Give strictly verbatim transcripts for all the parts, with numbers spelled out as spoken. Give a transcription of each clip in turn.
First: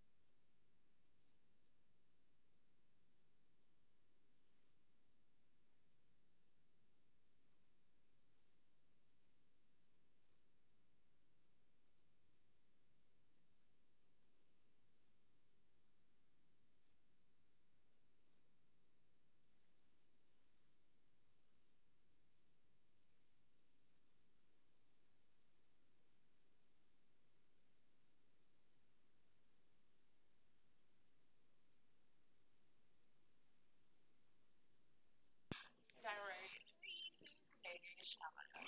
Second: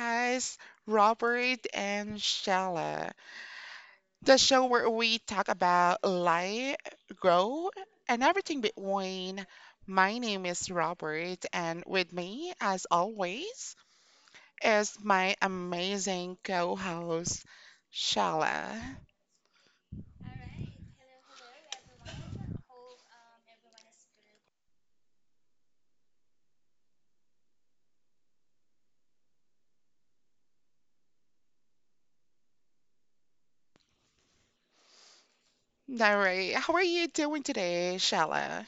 podcast Robert and Shella, the show where we talk about life, growth, and everything between. My name is Robert, and with me, as always, is my amazing co-host Shella. All right, how are you doing today, Shella?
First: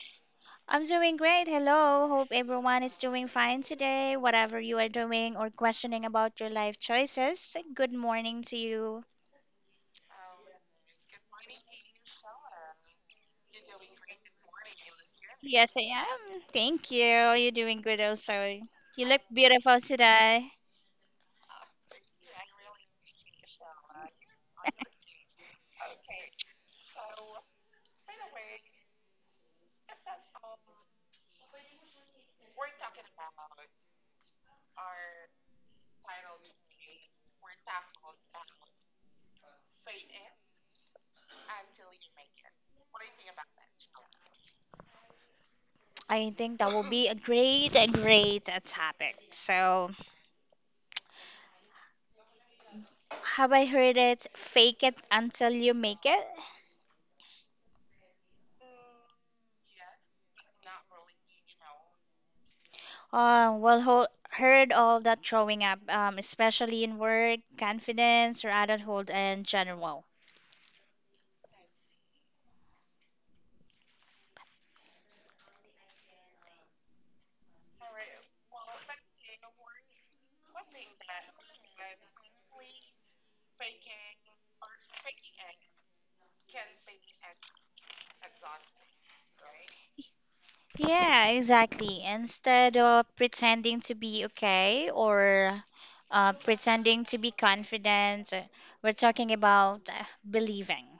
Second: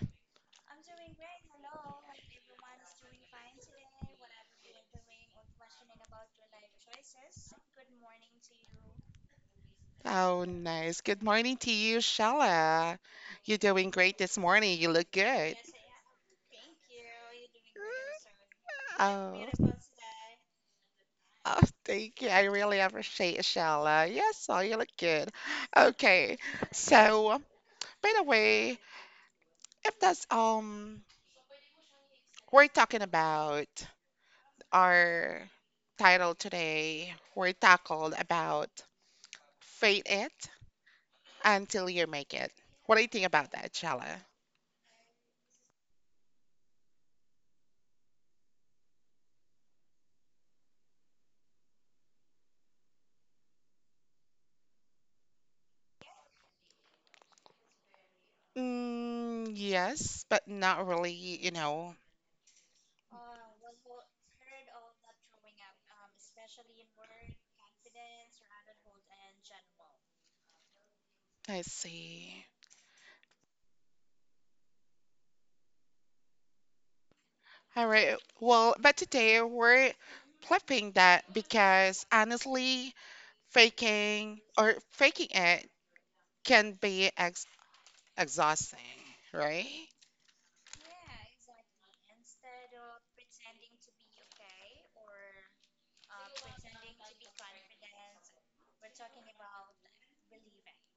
I'm doing great. Hello. Hope everyone is doing fine today, whatever you are doing or questioning about your life choices. Good morning to you. Oh, nice. Good morning to you, Shala. You're doing great this morning. You look good. Yes, I am. Thank you. You're doing good also. You look Oh, beautiful today. oh, thank you. I really appreciate it, Shala. Yes, oh, you look good. Okay, so by the way, if that's um, we're talking about our title today. We're tackled about fake it until you make it. What do you think about that, Shala? I think that will be a great, a great uh, topic. So, have I heard it? Fake it until you make it. Mm, yes, but not really, you know. Uh, well, ho heard all that growing up, um, especially in work, confidence, or adulthood in general. I see. All right. Well, but today we're flipping that because honestly, faking or faking it can be ex exhausting, right? Yeah, exactly. Instead of pretending to be okay or uh, pretending to be confident, uh, we're talking about uh, believing,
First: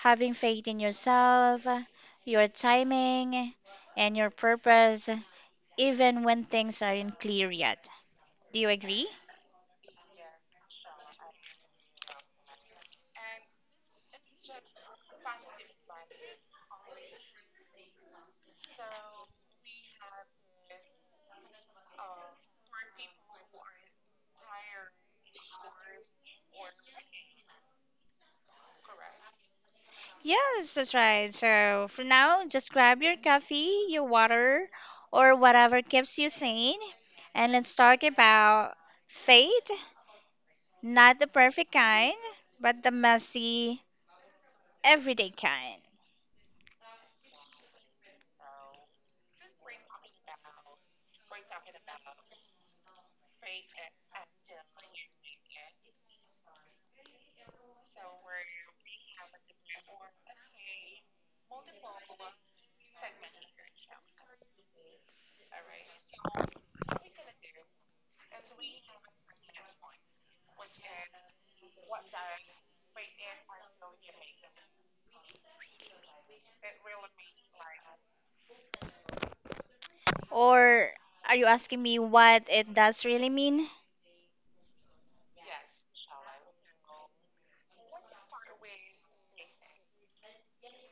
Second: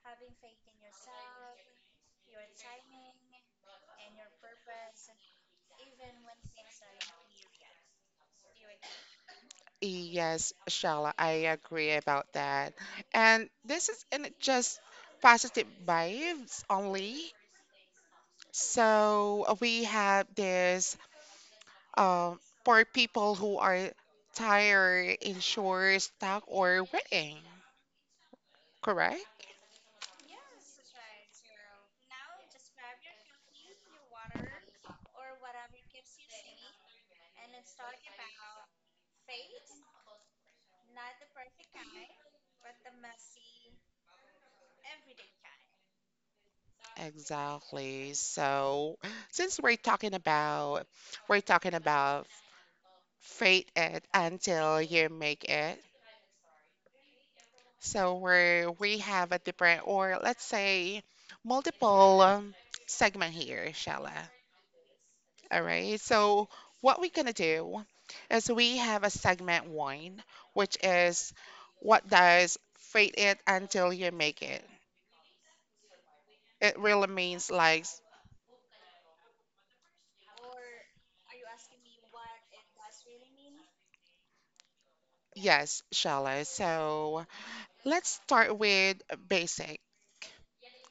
having faith in yourself, uh, your timing, and your purpose, even when things aren't clear yet. Do you agree? Yes, Shala, I agree about that. And this isn't just positive vibes only. So we have this um, for people who are tired, insured, stuck, or waiting. Correct? Yes, that's right. So for now, just grab your coffee, your water, or whatever keeps you sane, and let's talk about faith. Not the perfect kind, but the messy, everyday kind. Exactly. So, since we're talking about we're talking about fate it until you make it. So we're we have a different, or let's say multiple um, segment here, Shella. All right. So what we're gonna do is we have a segment one, which is what does fake it until you make it. It really means like Or are you asking me what it does really mean? yes, shallow. So let's start with basic.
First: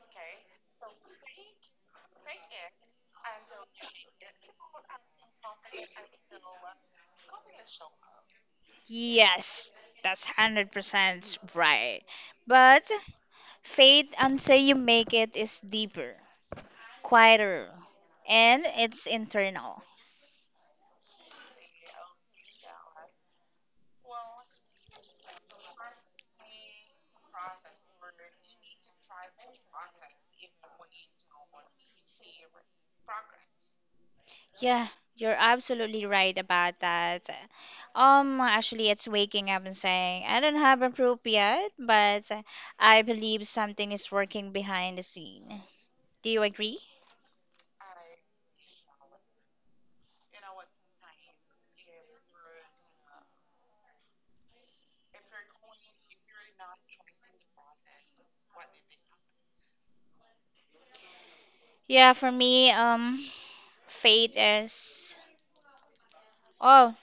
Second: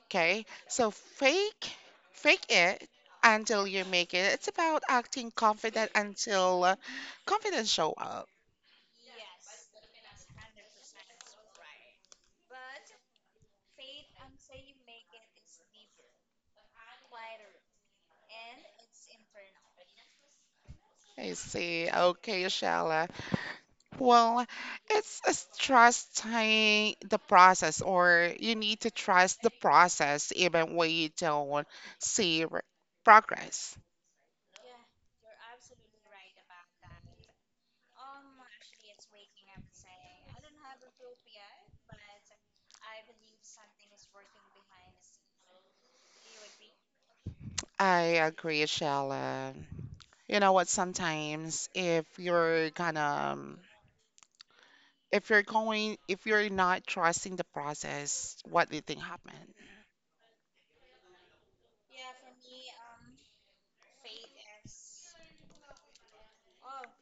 Okay. So fake fake it until you make it. It's about acting confident until uh, confidence show up. Yes, that's one hundred percent right. But faith until you make it is deeper, quieter, and it's internal. I see. Okay, shallow. Well, it's, it's trusting the process, or you need to trust the process even when you don't see r- progress. Yeah, you're absolutely right about that. Um, actually, it's waking up and saying, I don't have a proof yet, but I believe something is working behind the scene. Do you agree? I agree, Shella. You know what? Sometimes if you're gonna, um, if you're going, if you're not trusting the process, what do you think happened? Yeah, for me, um, faith is. Oh,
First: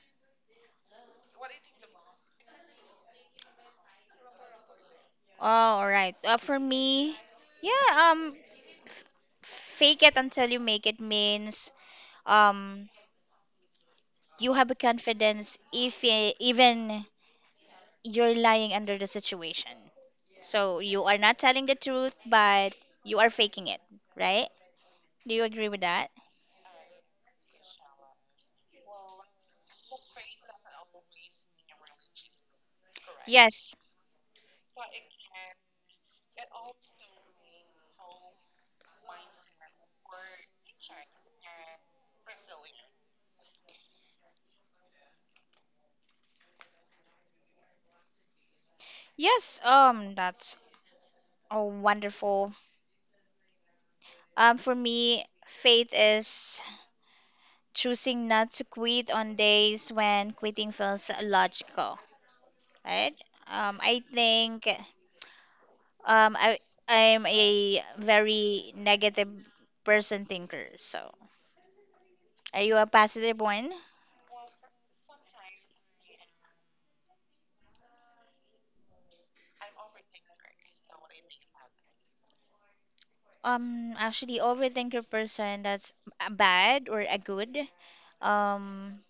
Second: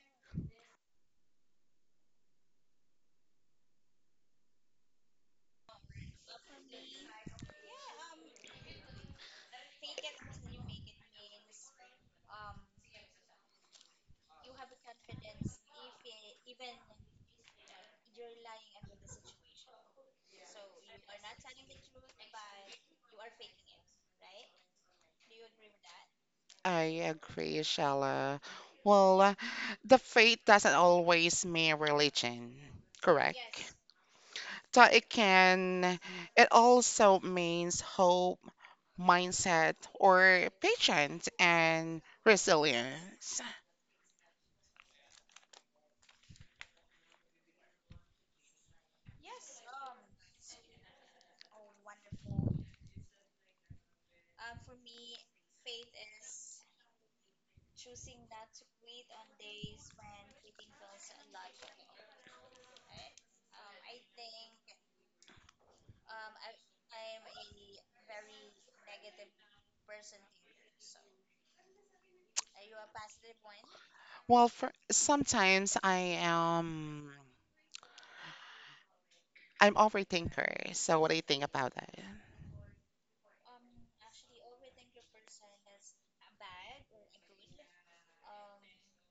oh, all right. Uh, for me, yeah, um, fake it until you make it means um you have a confidence if eh, even you're lying under the situation. So you are not telling the truth, but you are faking it, right? Do you agree with that? I agree, Shella. Well, the faith doesn't always mean religion, correct? Yes. So it can, it also means hope, mindset, or patience and resilience. Yes, um, that's a wonderful. Um, for me, faith is choosing not to quit on days when quitting feels logical, right? Um, I think um, I I'm a very negative person thinker. So, are you a positive one? Well, for, sometimes I am, I'm overthinker. So what do you think about that? Um, actually, overthinker person. That's a bad or a good. Um,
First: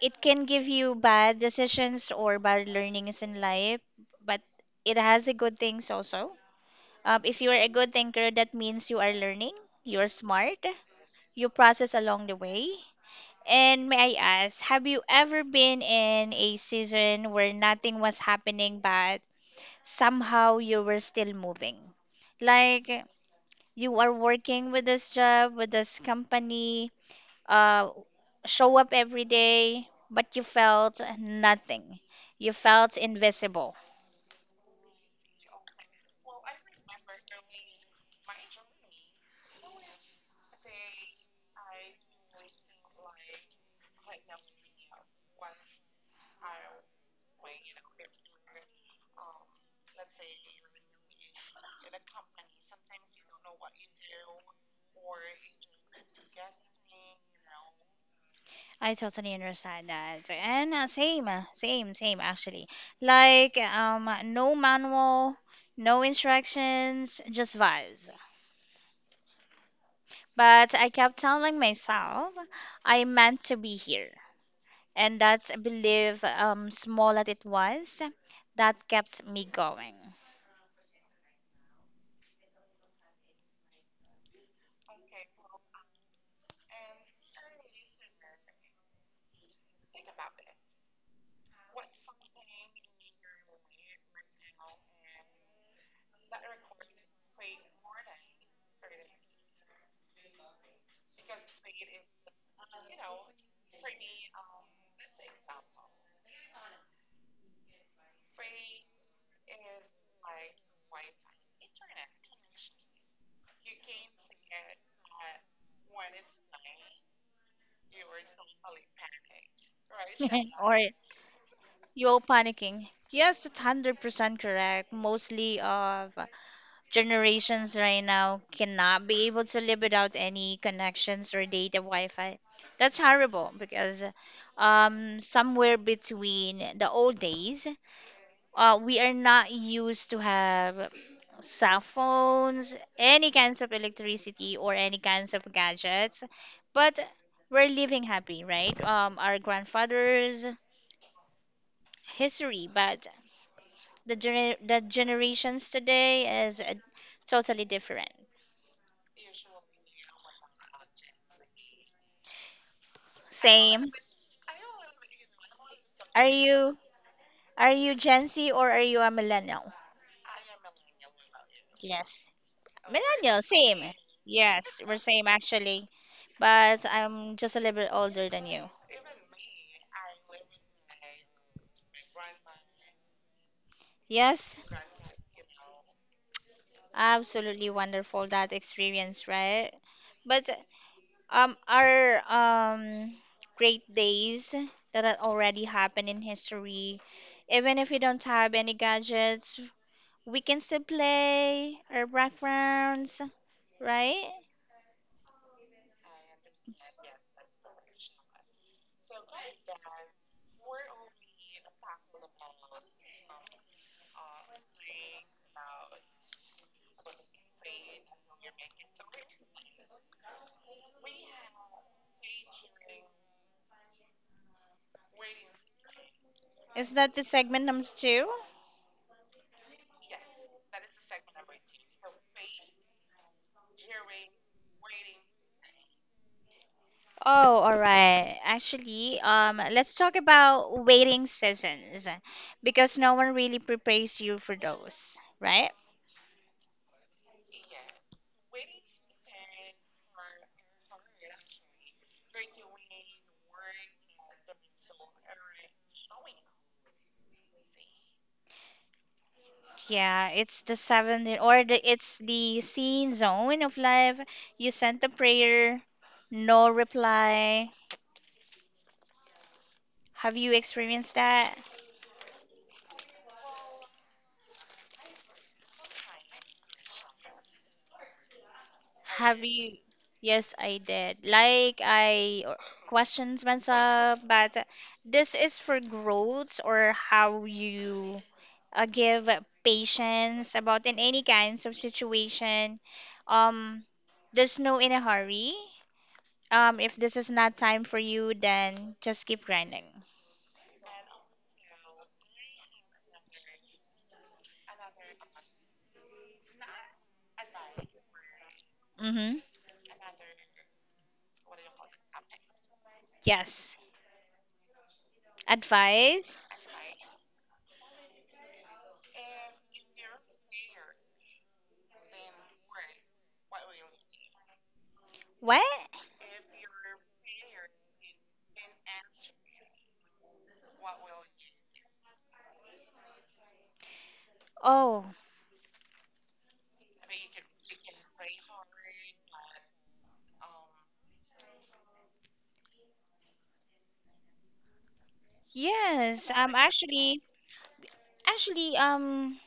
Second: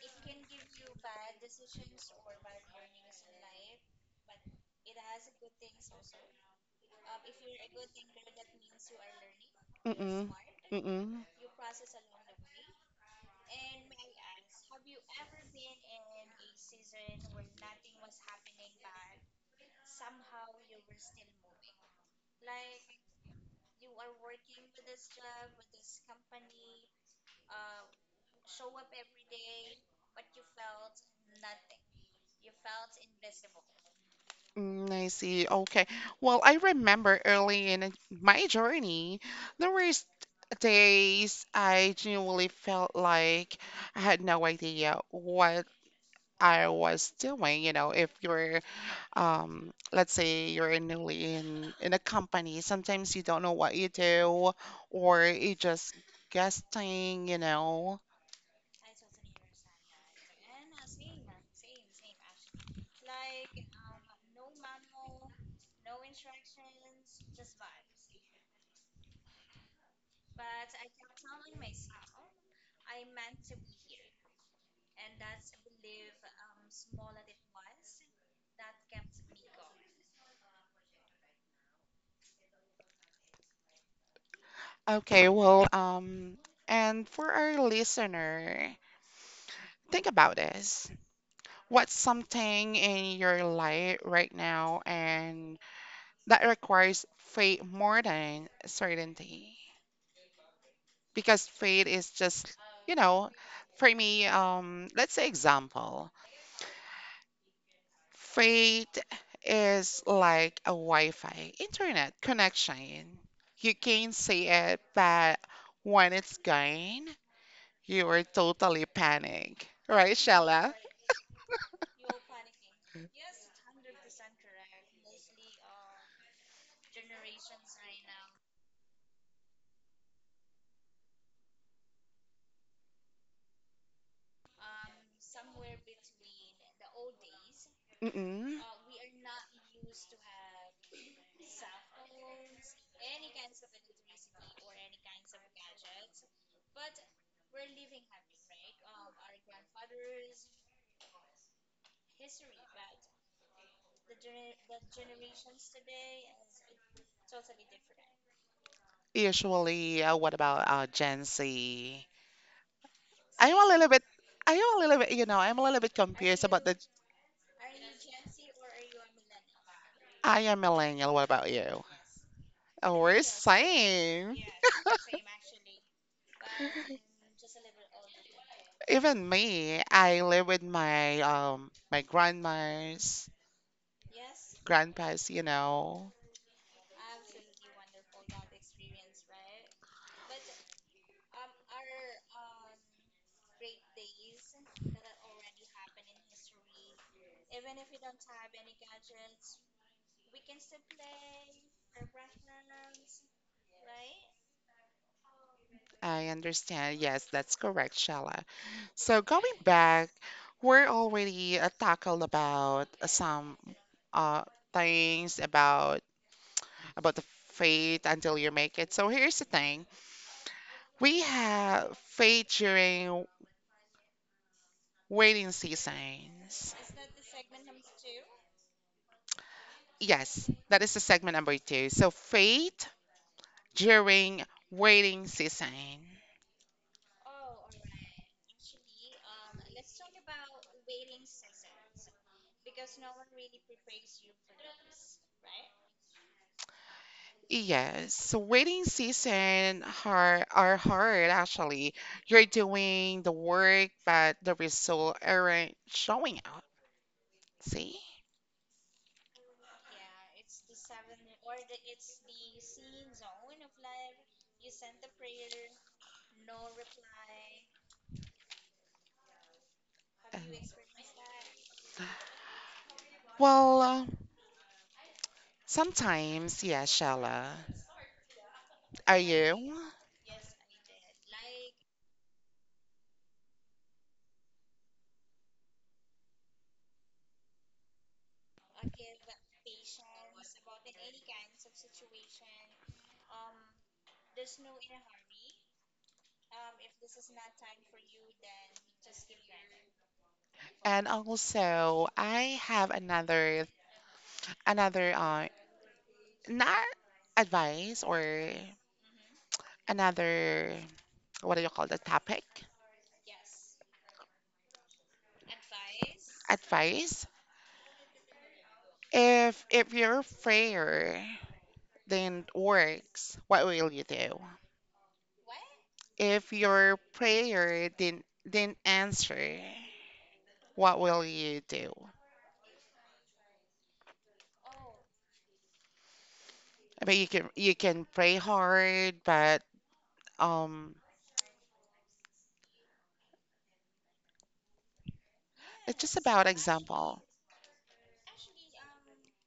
it can give you bad decisions or bad learnings in life, but it has a good things also. Um, if you are a good thinker, that means you are learning, you're Mm-mm, smart, mm-mm. you process along the way? And may I ask, have you ever been in a season where nothing was happening, but somehow you were still moving? Like you are working with this job, with this company, uh, show up every day, but you felt nothing. You felt invisible. Mm, I see. Okay. Well, I remember early in my journey, there were s- days I genuinely felt like I had no idea what I was doing. You know, if you're, um, let's say you're newly in in a company, sometimes you don't know what you do, or you just guessing. You know. I totally understand that. And uh, same, uh, same, same actually. Like um no manual, no instructions, just vibes. But I kept telling myself I meant to be here. And that's a belief, um, small as it was, that kept me going. Okay, well, um, and for our listener, think about this. What's something in your life right now and that requires faith more than certainty? Because faith is just, you know, for me, um, let's say example, faith is like a Wi-Fi internet connection. You can see it, but when it's gone, you are totally panic, right, Shella? Or you're panicking. Yes, it's one hundred percent correct. Mostly of generations right now cannot be able to live without any connections or data Wi-Fi. That's horrible because um, somewhere between the old days, Mm-mm. uh, we are not used to have cell phones, any kinds of electricity or any kinds of gadgets, but we're living happy, right? Um, our grandfather's history, but the gener- the generations today is uh, totally different. Usually, uh, what about uh, Gen Z? I'm a little Same. bit, I'm a little bit, you know, I'm a little bit Are confused about you the. are you Gen Z or are you a millennial? I am millennial. What about you? Yes. Oh, we're Millennial, same. same. Yes, we're same actually. But I'm just a little bit older than you. Even me, I live with my um my grandmas, Yes, grandpas, you know. absolutely wonderful that experience, right? But um our um great days that had already happened in history, even if we don't have any gadgets, we can still play our backgrounds, right? I understand. Yes, that's correct, Shala. So going back, we're already uh, tackled about uh, some uh things about about the faith until you make it. So here's the thing. We have faith during waiting seasons. Is that the segment number two? Yes, that is the segment number two. So faith during waiting season. Oh, all right. Actually, um, let's talk about waiting seasons because no one really prepares you for those, right? Yes, waiting season are are hard actually. You're doing the work, but the result aren't showing out. See? Yeah, it's the seventh or the it's the scene zone of life. You sent the prayer, no reply. Have Um, you experienced that? Well, uh, sometimes, yeah, Shala. Are Have you? you? Yes, I did. Like I o- questions myself, but this is for growth or how you uh, give patience about in any kinds of situation. Um, there's no in a hurry. Um, if this is not time for you, then just keep grinding. And also, I have another another uh not advice or Mm-hmm. another, what do you call, the topic? Yes. Advice. Advice. If if you're prayer didn't works, what will you do? What? If your prayer didn't didn't answer, what will you do? Oh, I mean, you can you can pray hard, but um, it's just yes. about Um, actually, example. Actually, um.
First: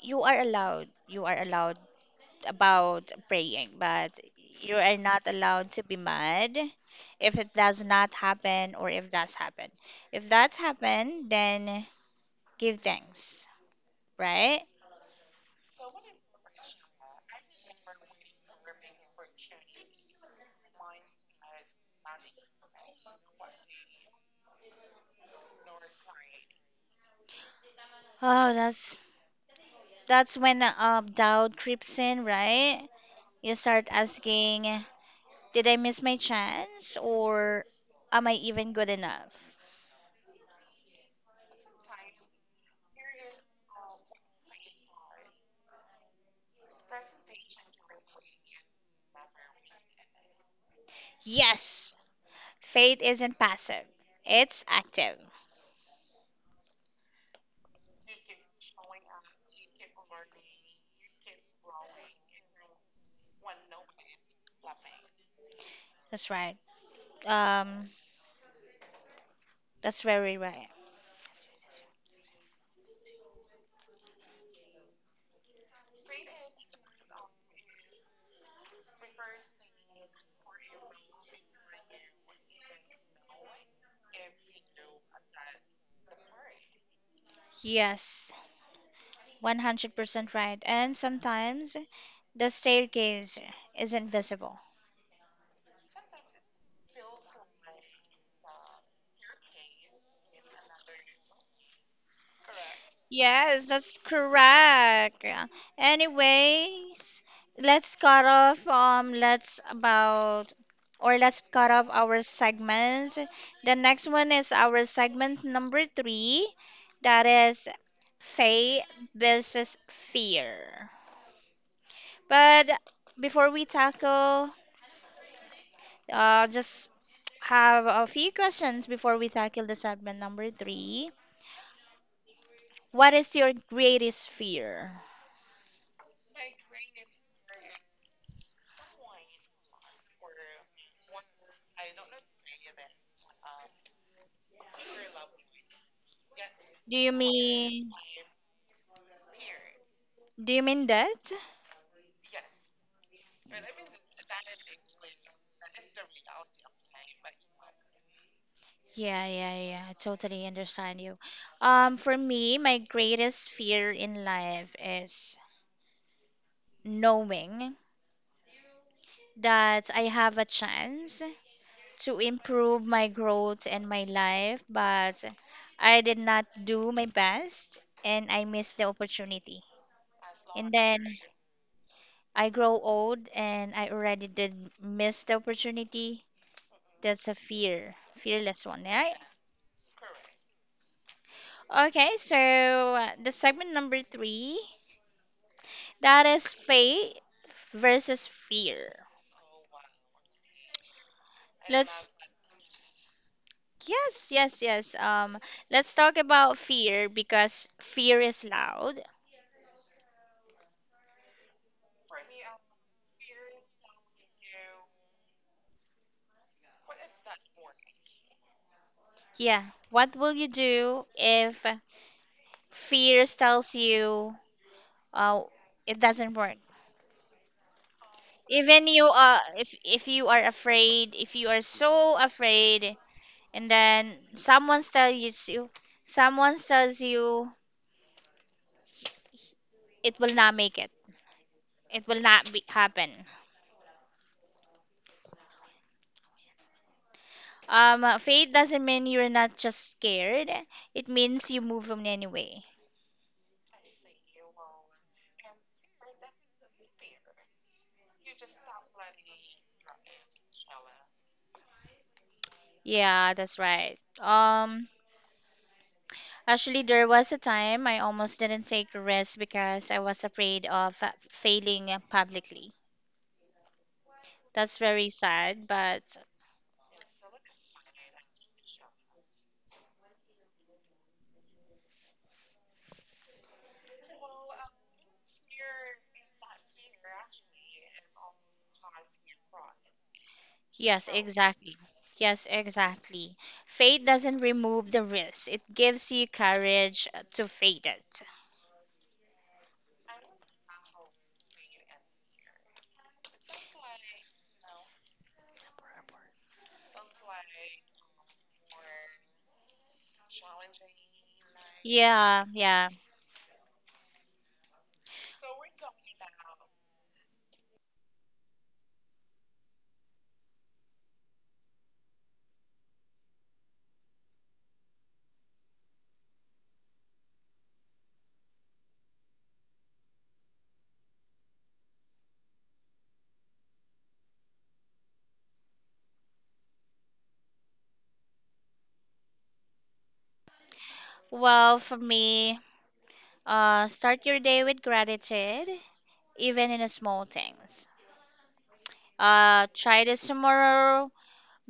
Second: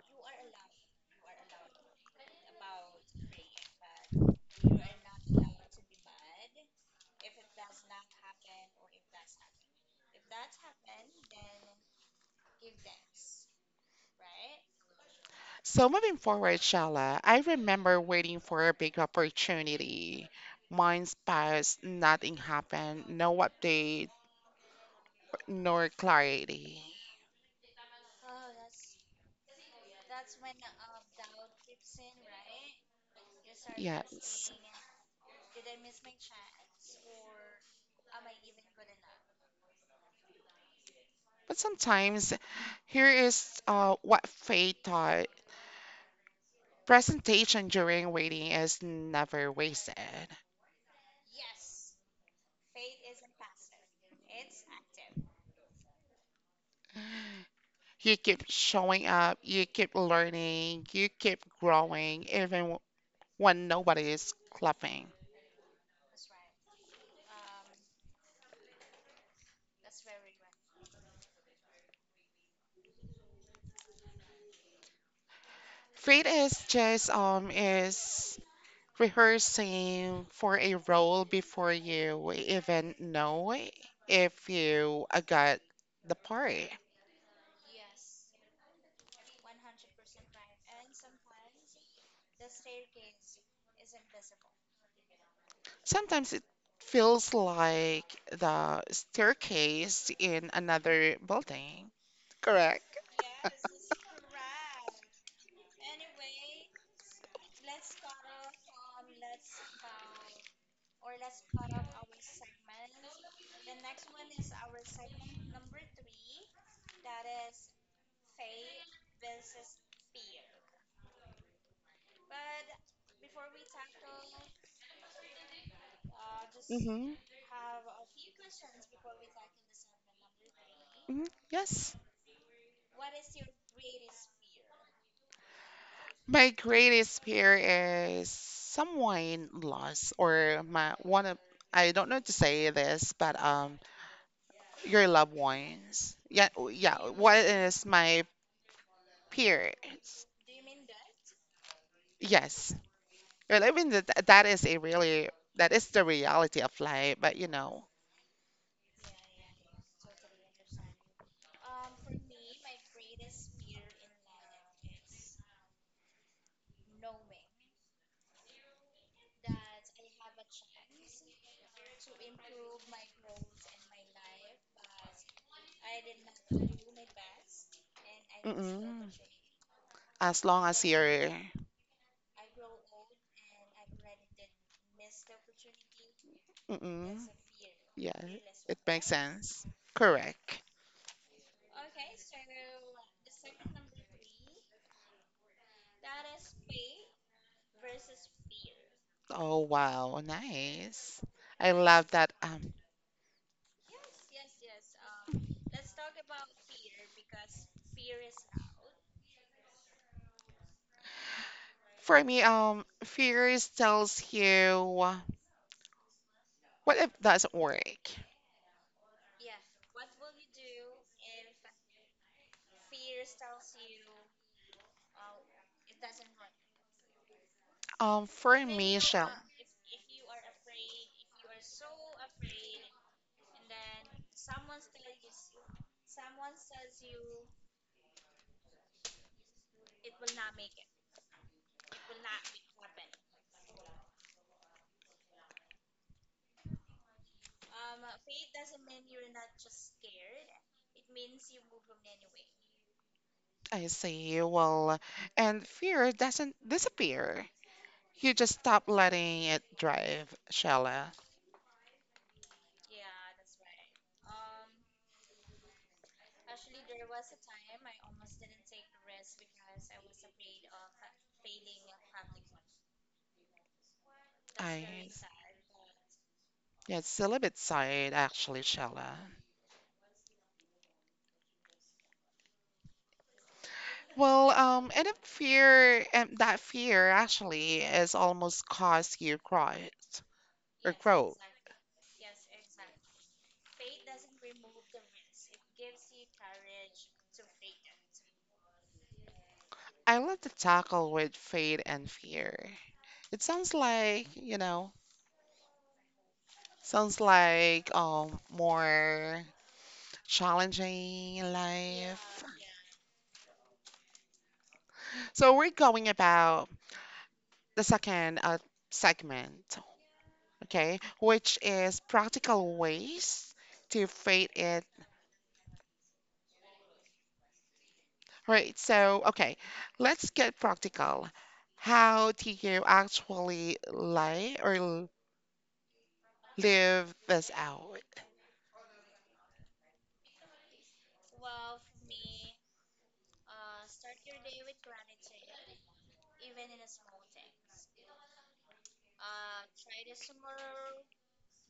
You are allowed, you are allowed about praying, but you are not allowed to be mad if it does not happen. Or if that's happened, if that's happened then give thanks, right? So moving forward, Shala, I remember waiting for a big opportunity. Mine's passed, nothing happened, no update, nor clarity. Oh, that's that's when uh, doubt creeps in, right? You start Yes. asking, did I miss my chance, or am I even good enough? But sometimes, here is uh, what Faye taught. Presentation during waiting is never wasted. Yes, faith isn't passive, it's active. You keep showing up, you keep learning, you keep growing, even when nobody is clapping. That's right. um That's very right. Faith is just um is rehearsing for a role before you even know if you uh, got the part. Yes, one hundred percent right. And sometimes the staircase is invisible. Sometimes it feels like the staircase in another building. Correct. Yes, that's correct. Anyways, let's cut off um let's about or let's cut off our segments. The next one is our segment number three, that is faith versus fear. But before we tackle, uh just Mm-hmm. have a few questions before we tackle the segment number three. Hmm. Yes. What is your greatest fear? My greatest fear is someone lost or my one of, I don't know to say this, but um your loved ones. Yeah, oh, Do yeah. you What is mean my fear? do you mean that? Yes. Well, I mean that that is a really, that is the reality of life, but you know. Yeah, yeah, yeah. I totally understand you. Um, for me, my greatest fear in life is knowing that I have a chance to improve my growth and my life, but I did not do my best and I missed the Mm-mm. opportunity. As long And as then you're, I grow old and I already did miss the opportunity. mm-mm, That's a fear, yeah, fearless it one, makes right? sense. Correct. Okay, so uh, the segment number three, that is faith versus fear. Oh wow, nice. I Let's love that. Um, yes, yes, yes. Um, let's talk about fear because fear is loud. For me, um, fears tells you what if doesn't work. Yeah. What will you do if fear tells you, oh, it doesn't work? Um, for Even me, you Shell, uh if if you are afraid, if you are so afraid and then someone tells you someone tells you it will not make it, it will not be happen. Um uh, faith doesn't mean you're not just scared, it means you move on anyway. I see. Well, and fear doesn't disappear. You just stop letting it drive, Shella. Yeah, that's right. Um actually, there was a time I almost didn't take a risk because I was afraid of uh, failing publicly. That's very I sad, but yeah, it's a little bit sad actually, Shella. Well, um, and if fear, and that fear actually is almost caused you growth or yes, growth. exactly. Yes, exactly. Faith doesn't remove the risk, it gives you courage to face it. I love to tackle with faith and fear. It sounds like, you know, sounds like um more challenging. Yeah, life. Yeah, yeah. So we're going about the second uh, segment, okay, which is practical ways to fade it. Right. So, okay, let's get practical. How do you actually lie or l- live this out? Well, for me, uh, start your day with gratitude, even in the small things. Uh, try this tomorrow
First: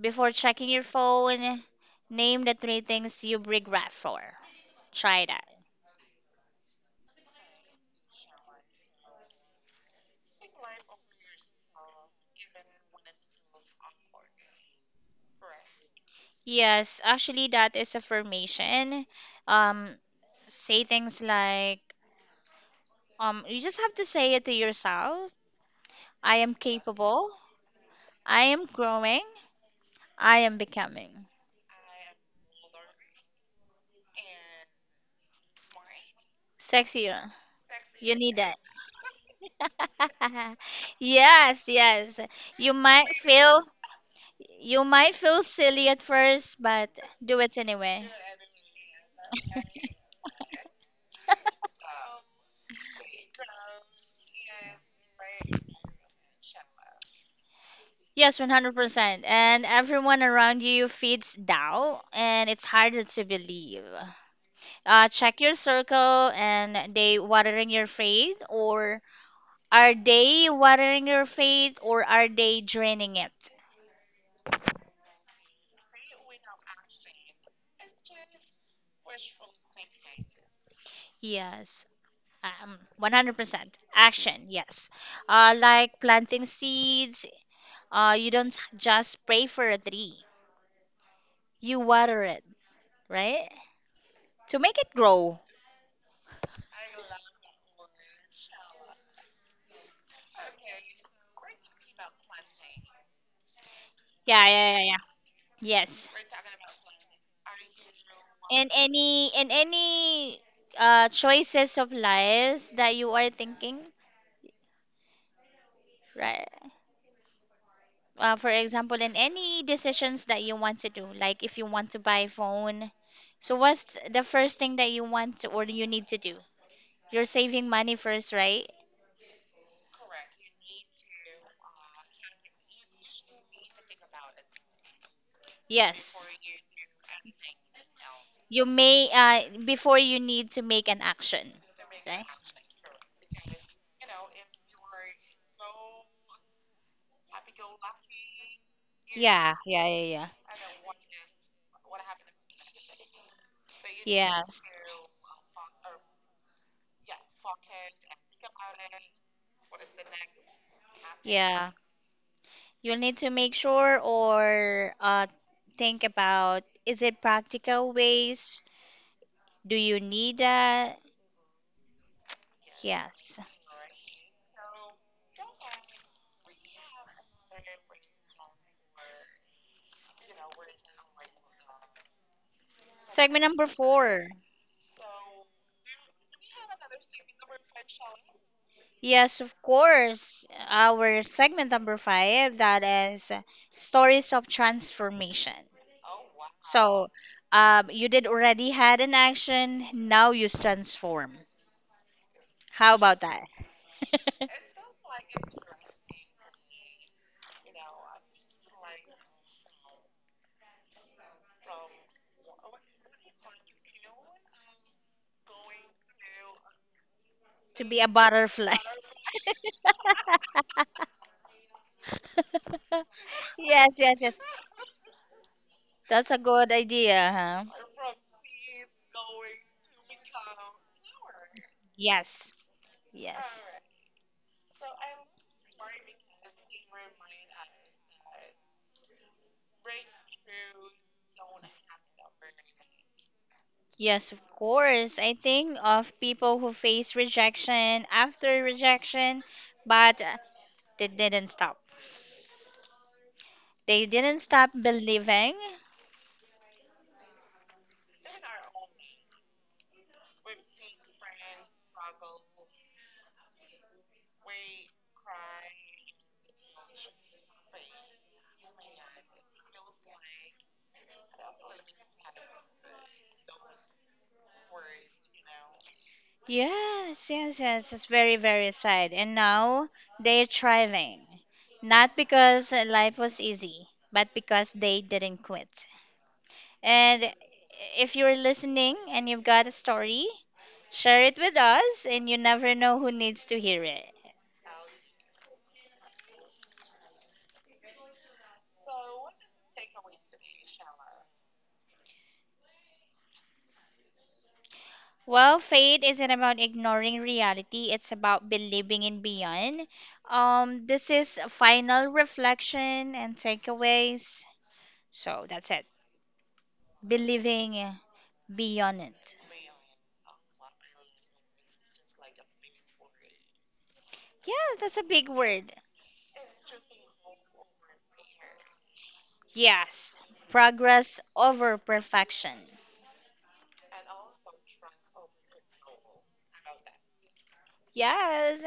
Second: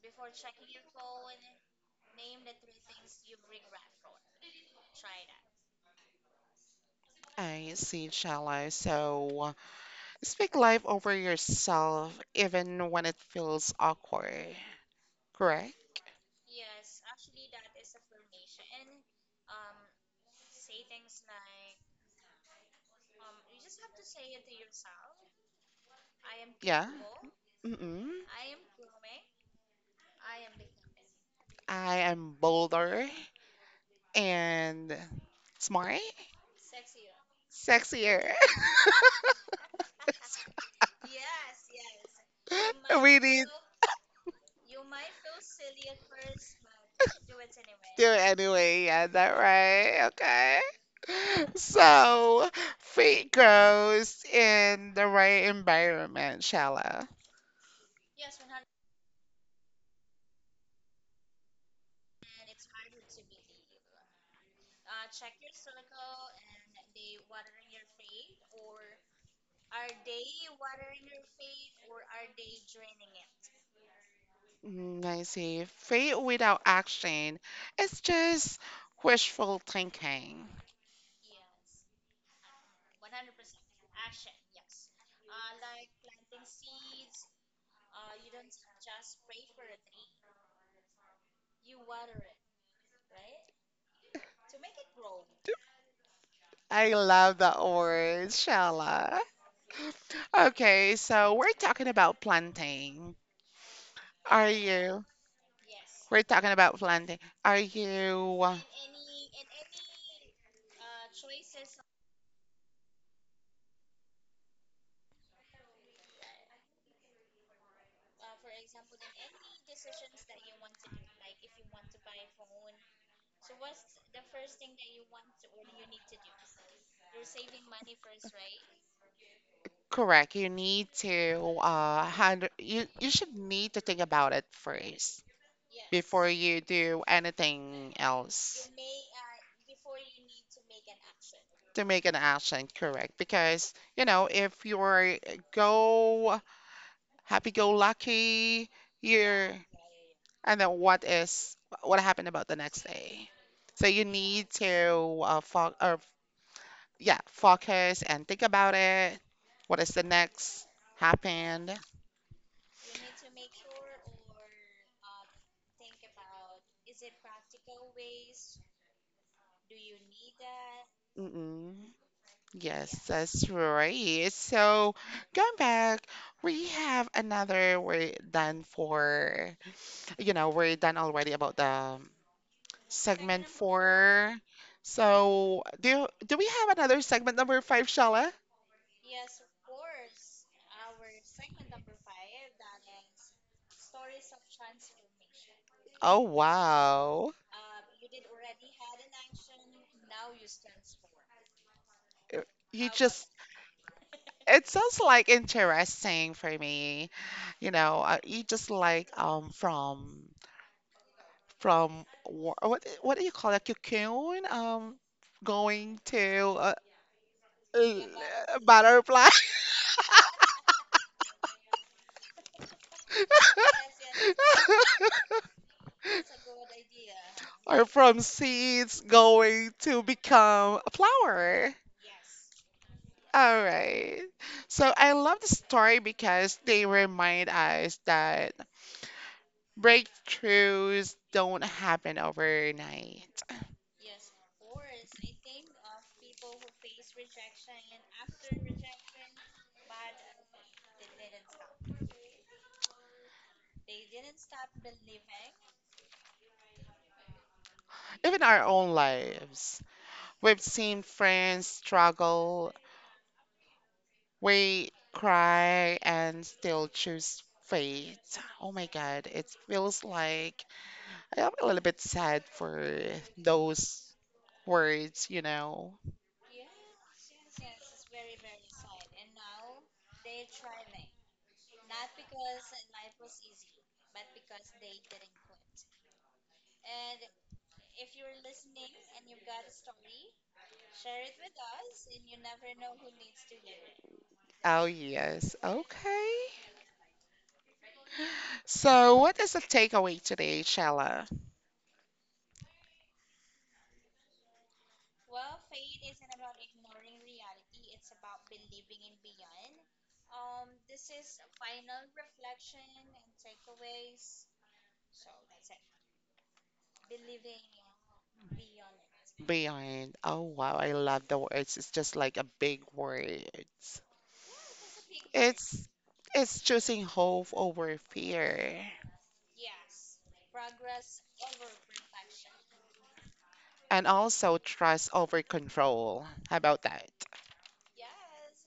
before checking your phone. Name the three things you regret for. Try that. I see shallow. So, speak life over yourself even when it feels awkward. Correct? Yes, actually, that is affirmation. Um, Say things like, Um, you just have to say it to yourself. I am Yeah. capable. Mm-mm. I am growing. I am becoming I am bolder and smart, sexier. You sexier. need that. Yes, yes. You might We need. feel you might feel silly at first, but Do do it anyway. it anyway. Yeah, is that right? Okay. So, faith grows in the right environment, Shala. Yes, one hundred percent. And everyone around you feeds doubt, and it's harder to believe. Uh, check your circle, and they watering your faith, or are they watering your faith or are they draining it? Mm, I see. Faith without action, it's just wishful thinking. Yes. Um, one hundred percent. Action, yes. Uh, like planting seeds, uh, you don't just pray for a tree, you water it, right? To make it grow. I love that word, Shala. Okay, so we're talking about planting. Yeah, Are yeah, yeah, yeah. you? Yes. We're talking about planting. Are you? And any and any uh choices of lives that you are thinking, right? Uh, for example, in any decisions that you want to do, like if you want to buy a phone, so what's the first thing that you want to, or you need to do? You're saving money first, right? Correct. You need to uh hand you you should need to think about it first before Yes. you do anything You else may uh, before you need to make an action, to make an right? action, correct? Because, you know, if you're go happy go lucky, you're Yeah, yeah, yeah, yeah. and then what is what happened about the next day? So you need Yes. to uh, fo or yeah, focus and think about it. What is the next Yeah, happened? you'll need to make sure or uh, think about, is it practical ways? Do you need that? Mm-mm. Yes, Yes. that's right. So going back, we have another we're done for, you know, we're done already about the Segment segment number four. four. So do do we have another segment number five, Shala? Yes, of course. Our segment number five, that is uh, stories of transformation. Oh So, wow. um, you did already had an action, now you transform. Uh, you How about just that? it sounds like interesting for me. You know, uh, you just like um from from wha- what what do you call it? Cocoon um going to uh, To be a l- butterfly. butterfly. Yes, yes, yes. That's a good idea, huh? Are from seeds going to become a flower. Yes, yes. All right. So I love the story because they remind us that breakthroughs don't happen overnight. Yes, of course. I think of people who face rejection after rejection, but uh, they didn't stop. They didn't stop believing. Even our own lives. We've seen friends struggle, we cry, and still choose faith. Oh my God, it feels like I am a little bit sad for those words, you know. Yes, yes, yes. It's very, very sad. And now they're thriving. Not because life was easy, but because they didn't quit. And if you're listening and you've got a story, share it with us, and you never know who needs to hear it. Oh, yes. Okay. So, what is the takeaway today, Shella? Well, faith isn't about ignoring reality, it's about believing in beyond. Um, this is a final reflection and takeaways. So that's it. Believing beyond it. Beyond. Oh, wow. I love the words. It's just like a big words. Yeah, that's a big word. It's it's choosing hope over fear Yes. Progress over perfection. and also trust over control. How about that? Yes.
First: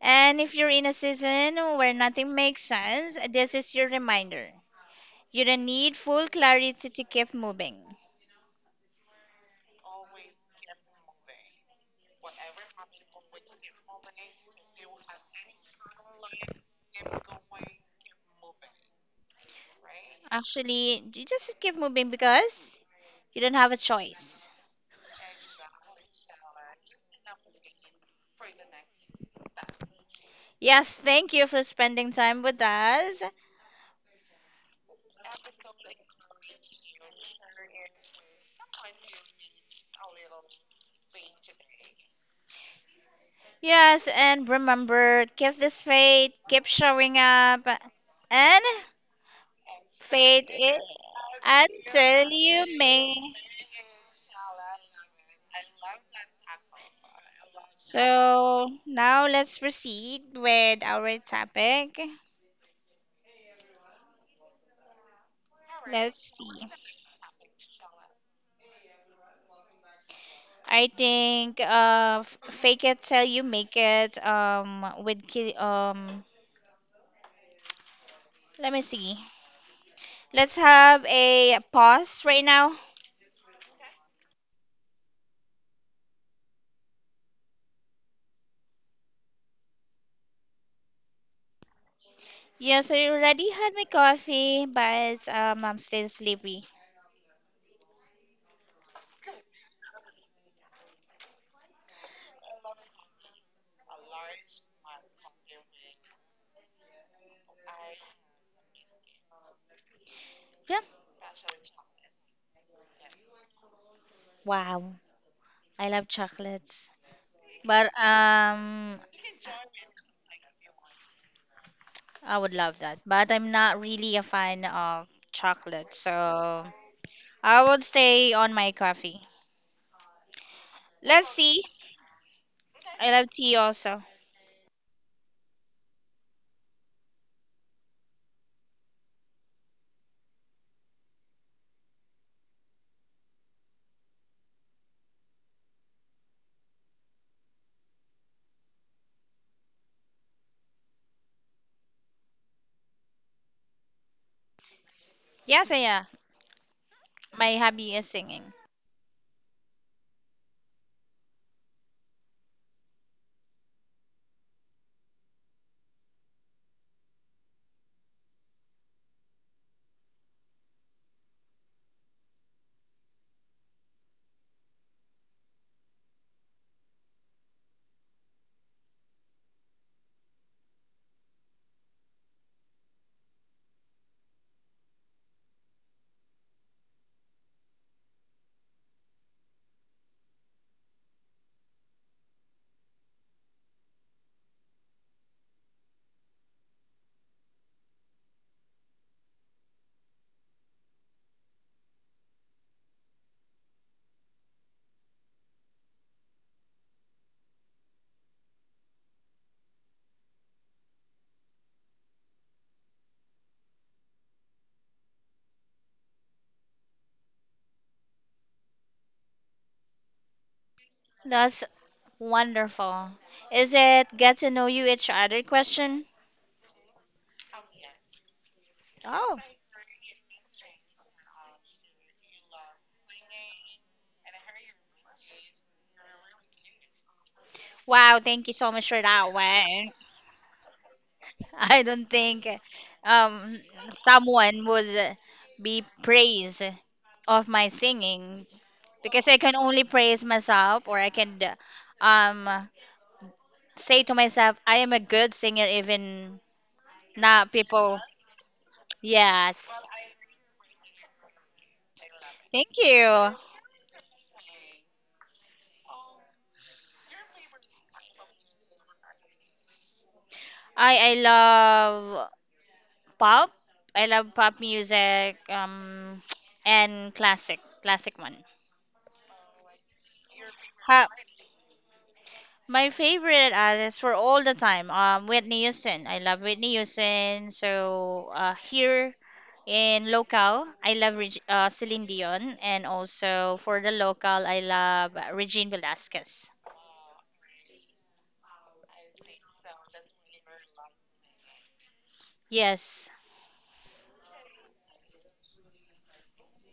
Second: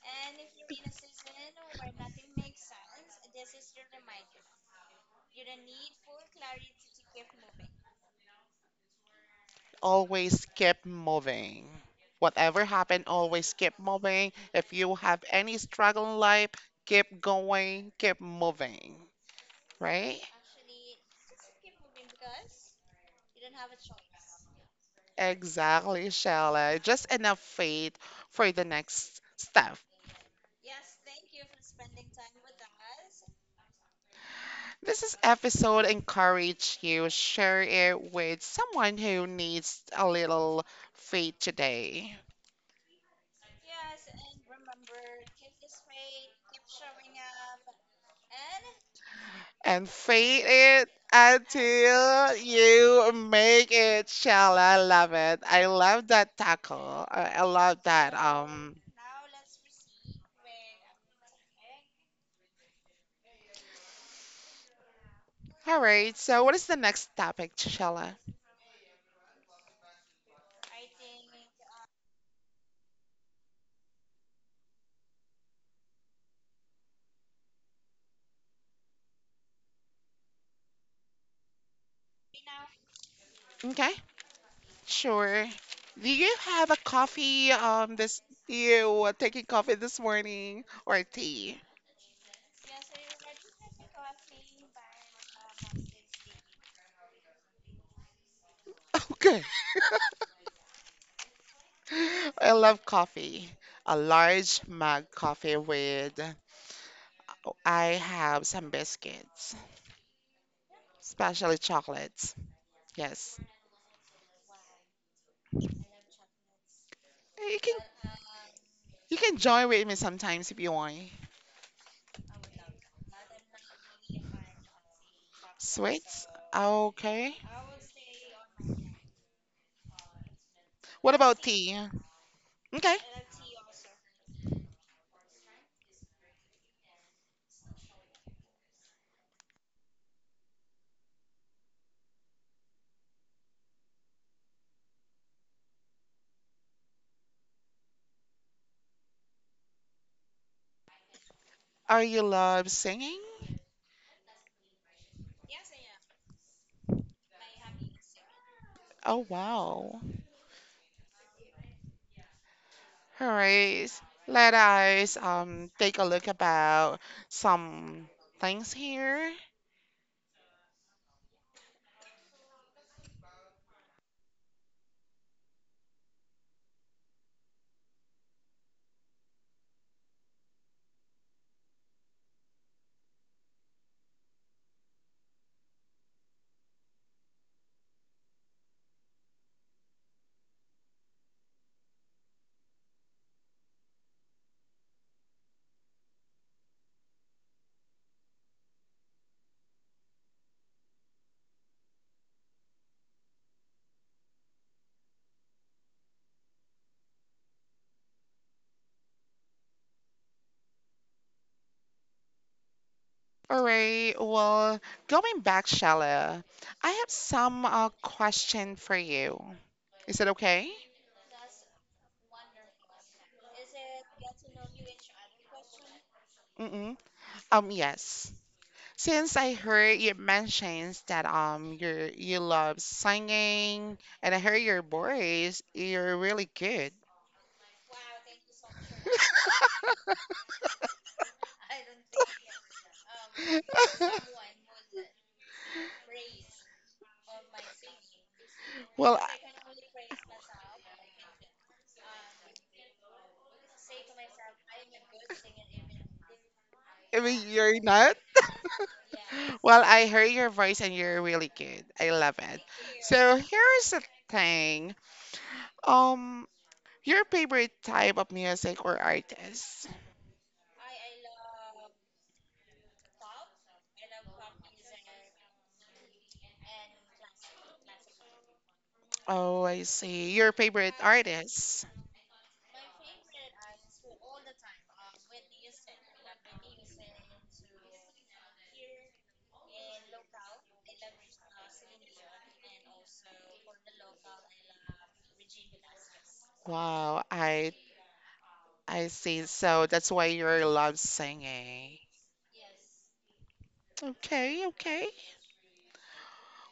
And if you're in a season where nothing makes sense, this is your reminder. You don't need full clarity to keep moving. Always keep moving. Whatever happened, always keep moving. If you have any struggle in life, keep going, keep moving, right? Actually, you just keep moving because you don't have a choice. Exactly, Shella. Just enough faith for the next step. Yes, thank you for spending time with us. This is episode encourage you share it with someone who needs a little faith today. Yes, and remember, keep this faith, keep showing up, and And feed faith it it until until you you may. make it. Shall I love it? I, love that tackle. I, I love that. Um. So now let's proceed with our topic. All right. Let's So, what is see. the next topic, Shella? I think uh, f- fake it till you make it. Um, with ki- um, let me see. Let's have a pause right now. Okay. Sure. Do you have a coffee? Um. This you uh, taking coffee this morning or tea? Yes, I already had my coffee, but um, I'm still sleepy. Okay. I love coffee. A large mug coffee with. I have some biscuits, Yeah. especially chocolates. Yes. Wow. I love chocolates. Eh, you can But um, you can join with me sometimes if you want. I would love that. But I'm not really a fan of chocolate, Sweets? so Okay. I would stay on my coffee. What Let's about see. tea? Okay. I love tea also. Are you love singing? Yes, yeah. My hobby is singing. Oh wow. Alright. Let us um take a look about some things here. Alright, well, going back, Shala, I have some uh, question for you. Is it okay? That's wonderful. Is it get to know you each other question? Mm-mm. Um, yes. Since Oh. I heard you mentions that um you you love singing and I heard your voice, you're really good. Wow, thank you so much for that one. I don't think um someone would be praised of my singing Well, because I can only praise myself, or I can um say to myself I am a good singer even I mean not you're people. not. Yes. Well, I heard your voice and you're really good. I love it. Thank you. So here's the thing. Um, your favorite type of music or artist? I I love pop. I love pop music, um, and classic, classic one. Oh, I see. Your favorite Ha, artist. my favorite artist for all the time, um, Whitney Houston. I love Whitney Houston. So uh, here in local, I love Reg- uh, Celine Dion, and also for the local, I love uh, Regine Velasquez. Wow, I I see. So that's why you love singing. Yes. Okay, okay.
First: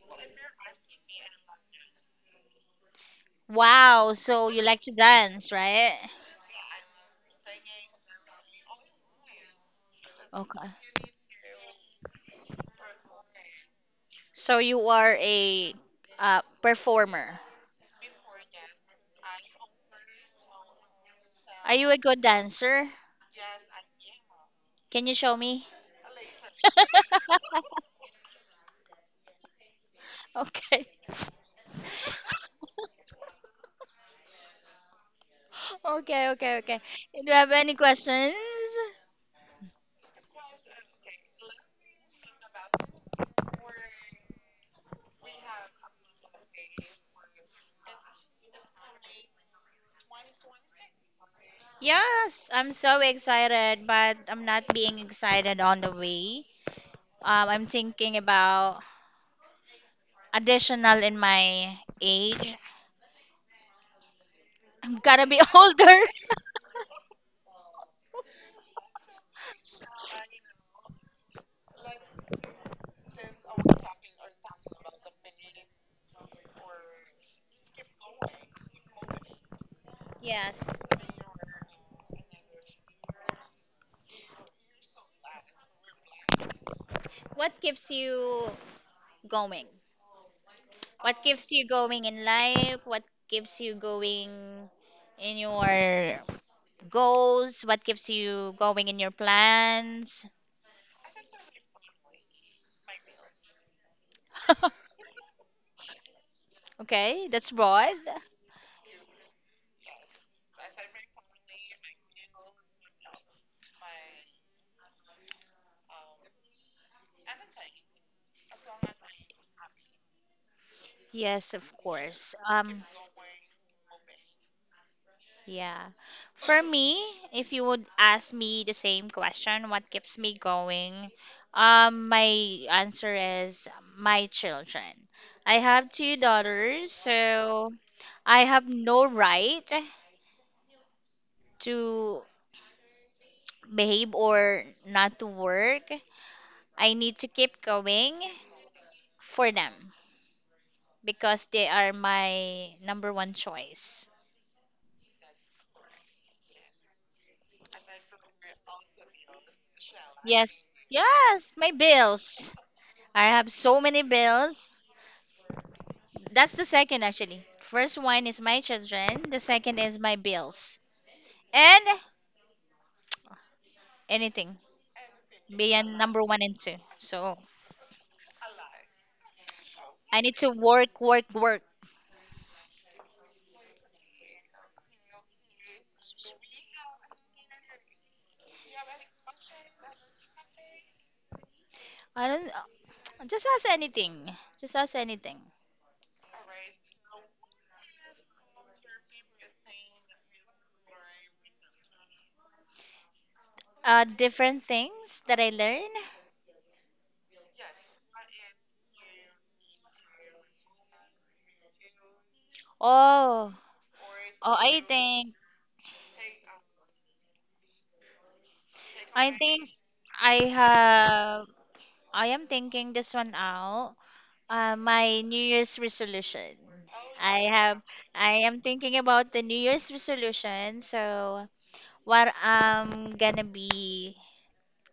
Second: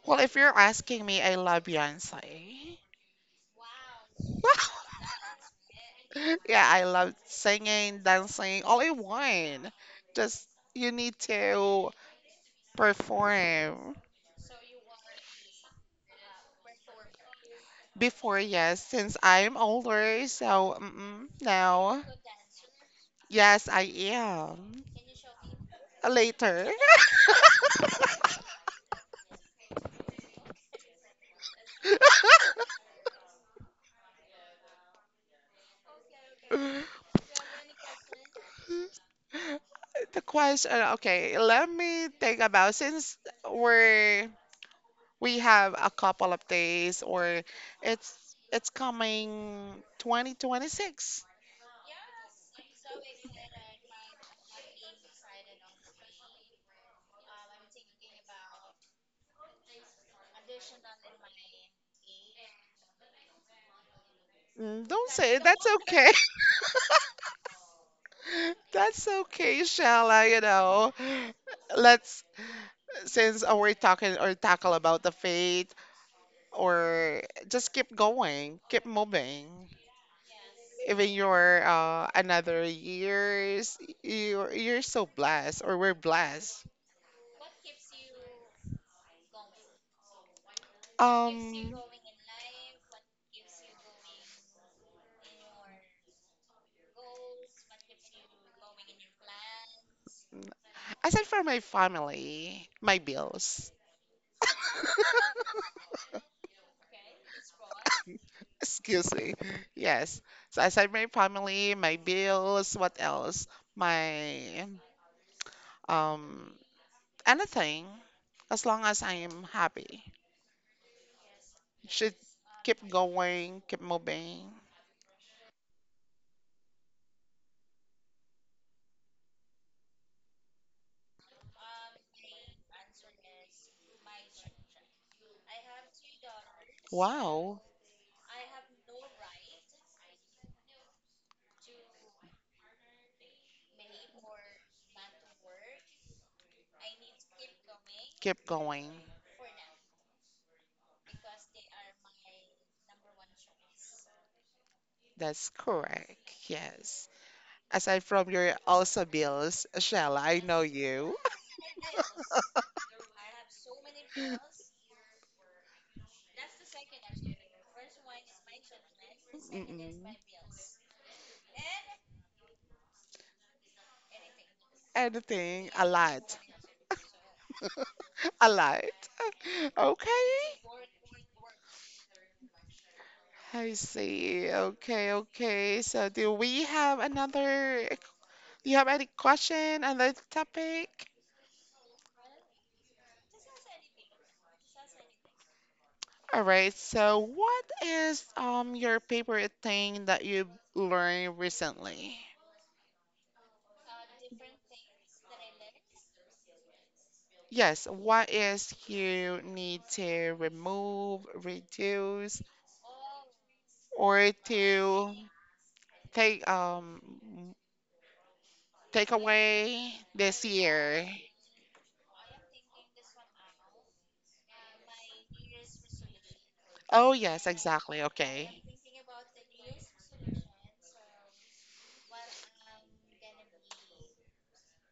Well, if you're asking me, I love Beyonce. Wow. So you like to dance, right? Yeah, I love singing, dancing, all in one. Just Okay. you need to perform. So you are a uh, performer. Before, yes, since I'm older, so mm-mm, Are you a now, good dancer? yes, I am. Can you show me? Later. Okay. Okay, okay, okay. Do you have any questions? The question, okay, let me think about since we're we have a couple of days, or it's it's coming twenty twenty-six. Yes, I'm so excited, but I'm not being excited on the way. Um, I'm thinking about additional in my age. Mm, I'm don't gonna say be it. That's older. okay. That's okay, Shella, you know. Let's, since we're talking or tackle about the faith, or just keep going, keep moving. Yes. Even your uh, another years, you're, you're so blessed, or we're blessed. What keeps you going? What Um, keeps you going in life? What keeps you going in your goals? What keeps you going in your plans? aside from my family, my bills. Okay, that's broad. Excuse me. Yes. So aside my family, my bills, what else? My um anything. As long as I am happy. Yes, of Should course. Um, keep going, keep moving. yeah. For me, if you would ask me the same question, what keeps me going? Um, my answer is my children. I have two daughters, Wow, so I have no right to behave or not to work. I need to keep going keep going. for them, because they are my number one choice. That's correct. Yes. Aside from your also bills, Shella, I know Yes, you. yes, my bills. I have so many bills. That's the second actually. First one is my children. The second is Mm-mm. my bills and anything Anything, a beyond number lot. one and two. So A lot. I Okay. need to work, work, work. I see. Okay, okay. So do we have another, do you have any question on this topic? I don't just ask anything. Just ask anything. All right. So what is um your favorite thing that you learned recently? Uh, different things that I learn. Yes, what is you need to remove, reduce, Oh, or oh, I to think, take um take I think away I this year? have. I am thinking this one out. Uh, my New Year's resolution. Oh I yes, have. exactly. I am Okay. thinking about the New Year's resolution. So what I'm gonna be,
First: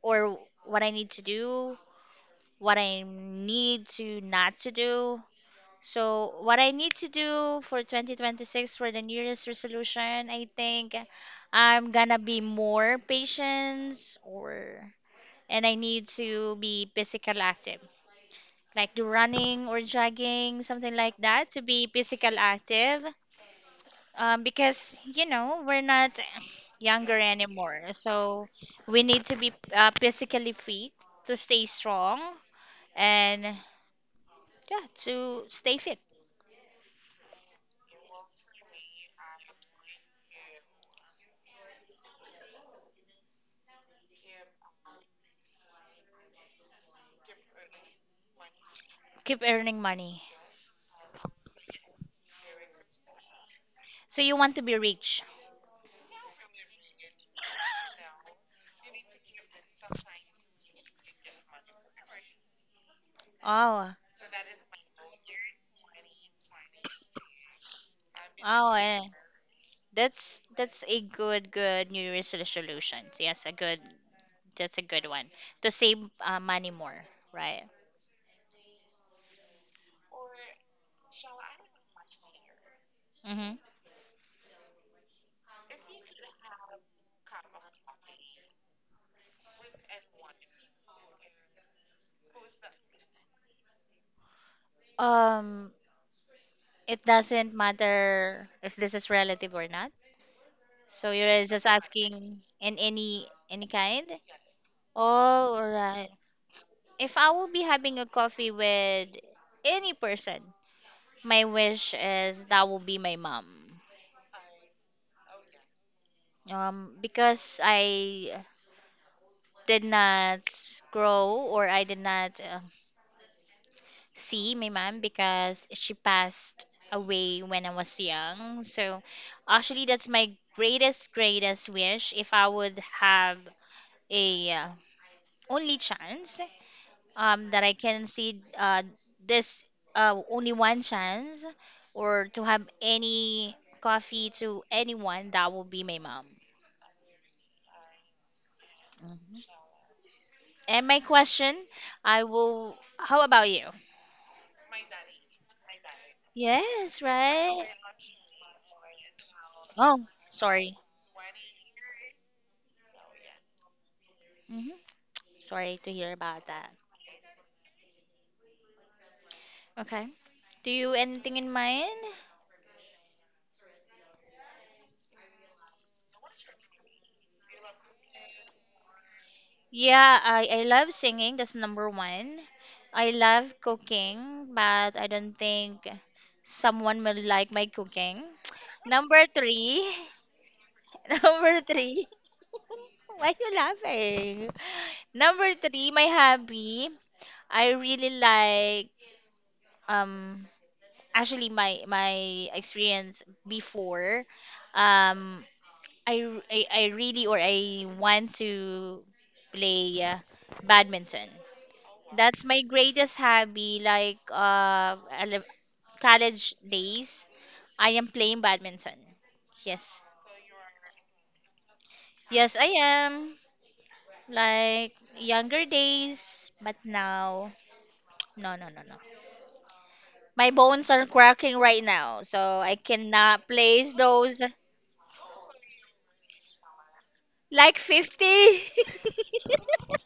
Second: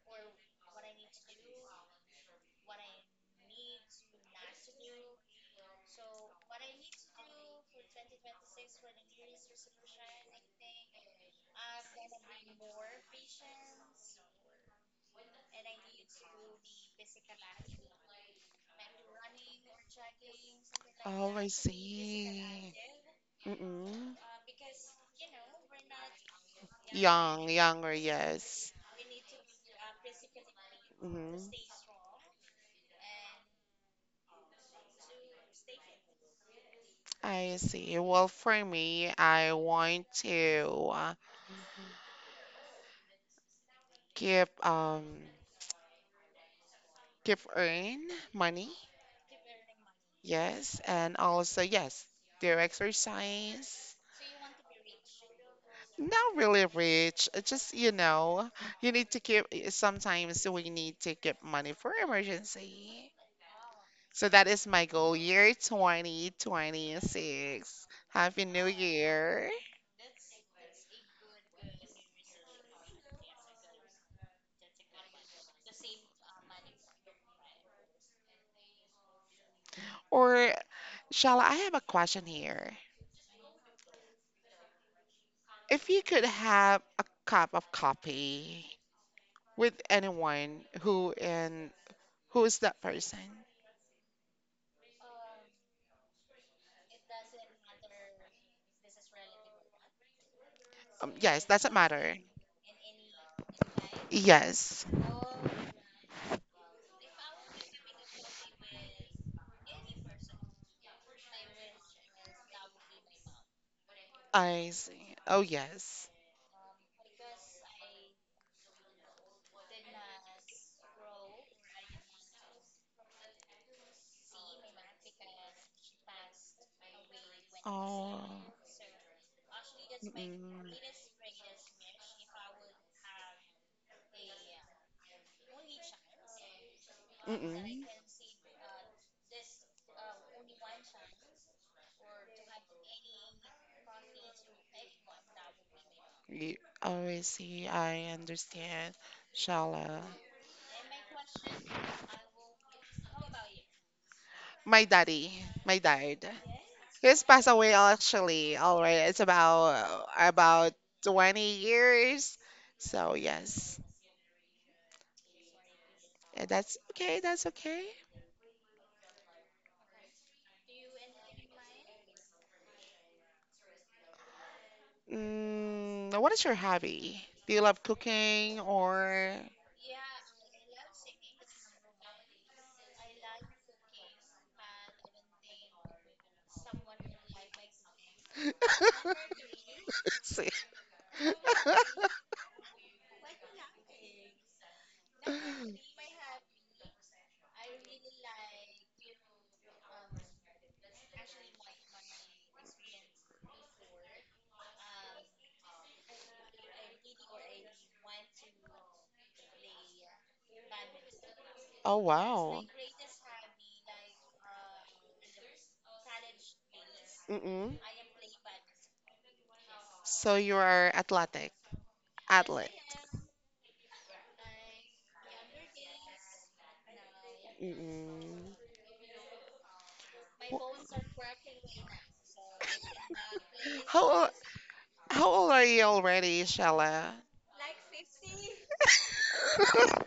or what I need to do, what I need to not to do. So what I need to do for twenty twenty-six for the New Year's resolution, I think I'm gonna be more patient, or and I need to be physical active, like do running or jogging, something like Oh, I that, to be physical see. active. Mm-mm. Um, because you know we're not younger Young, anymore, younger, so yes. we need to be uh, physically fit Hmm. to stay strong and yeah, to stay fit, I see. Well, for me, I want to uh, keep um keep earn money. keep earning money. Yes, and also yes, do exercise. So you want to be rich? Not really rich. uh, Just you know, you need to keep. Sometimes we need to keep money for emergency. Oh, So that is my goal year twenty twenty-six. Happy New oh, eh. Year. That's that's a good good New Year's resolution. Yes, a good, that's a good one to save uh, money more, right? Or, Shala, I have a question here. Mm-hmm. If you could have a cup of coffee with anyone, who and who is that person? Um, it doesn't matter if this is relative or not. Um, So yes, you're just doesn't matter. asking in any any kind? Yes, Oh, alright. If I will be having a coffee with any person, my wish is that will be my mom. I see. Oh, yes. Um, because I did not grow, or I did not uh, see my mom because she passed away when I was Oh, young. So actually, that's my mm-mm. greatest, greatest wish if I would have a uh, only chance, um, that I Mm-mm. can see uh, this uh, only one chance, or to have any coffee to anyone, that will be my mom. Ye- Oh, I see. I understand. Mhm. Shala. And my question, I will. How about you? My daddy. My dad. Yes, He's passed right. away actually already. It's Oh, about about sorry. twenty years. So yes, Hmm. Sorry to hear and about that. that's okay. That's okay. Okay. Do you anything in mind? Mm, what is your hobby? Do you love cooking or? Yeah, I, I love singing. That's number one. I love cooking, but I don't think someone will like my cooking. Number three, See. number three. Why you laughing? Number three, my hobby. I really like um actually my my experience before. Um, I, r- I- I really, or I want to play uh, badminton. Oh That's wow. my greatest hobby. Like uh, ele- college days, Mm-mm. I am playing badminton. Yes, So you are athletic, yes, I athlete. am. Like younger days, but now, Mm-mm. no, no, no, no. My bones Wh- are cracking right now, so I cannot place How o- those how old are you already, Shella? like fifty.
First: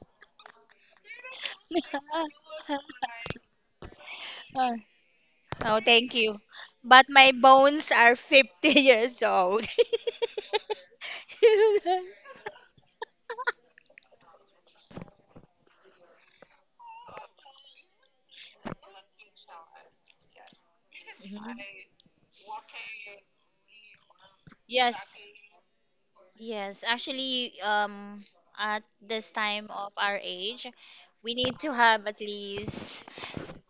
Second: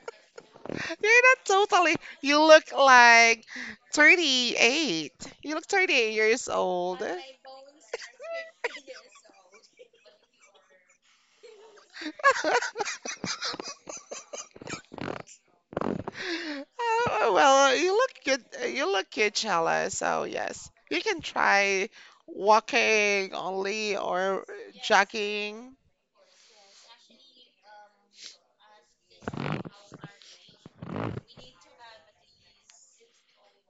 You're not totally. You look like thirty-eight. You look Oh, thirty-eight thank you. years old. But my bones are fifty years old. Oh, well, you look good. You look good, Chella. So yes, you can try walking only or Yes, jogging. yes. Actually, um, at this time of our age, we need to have at least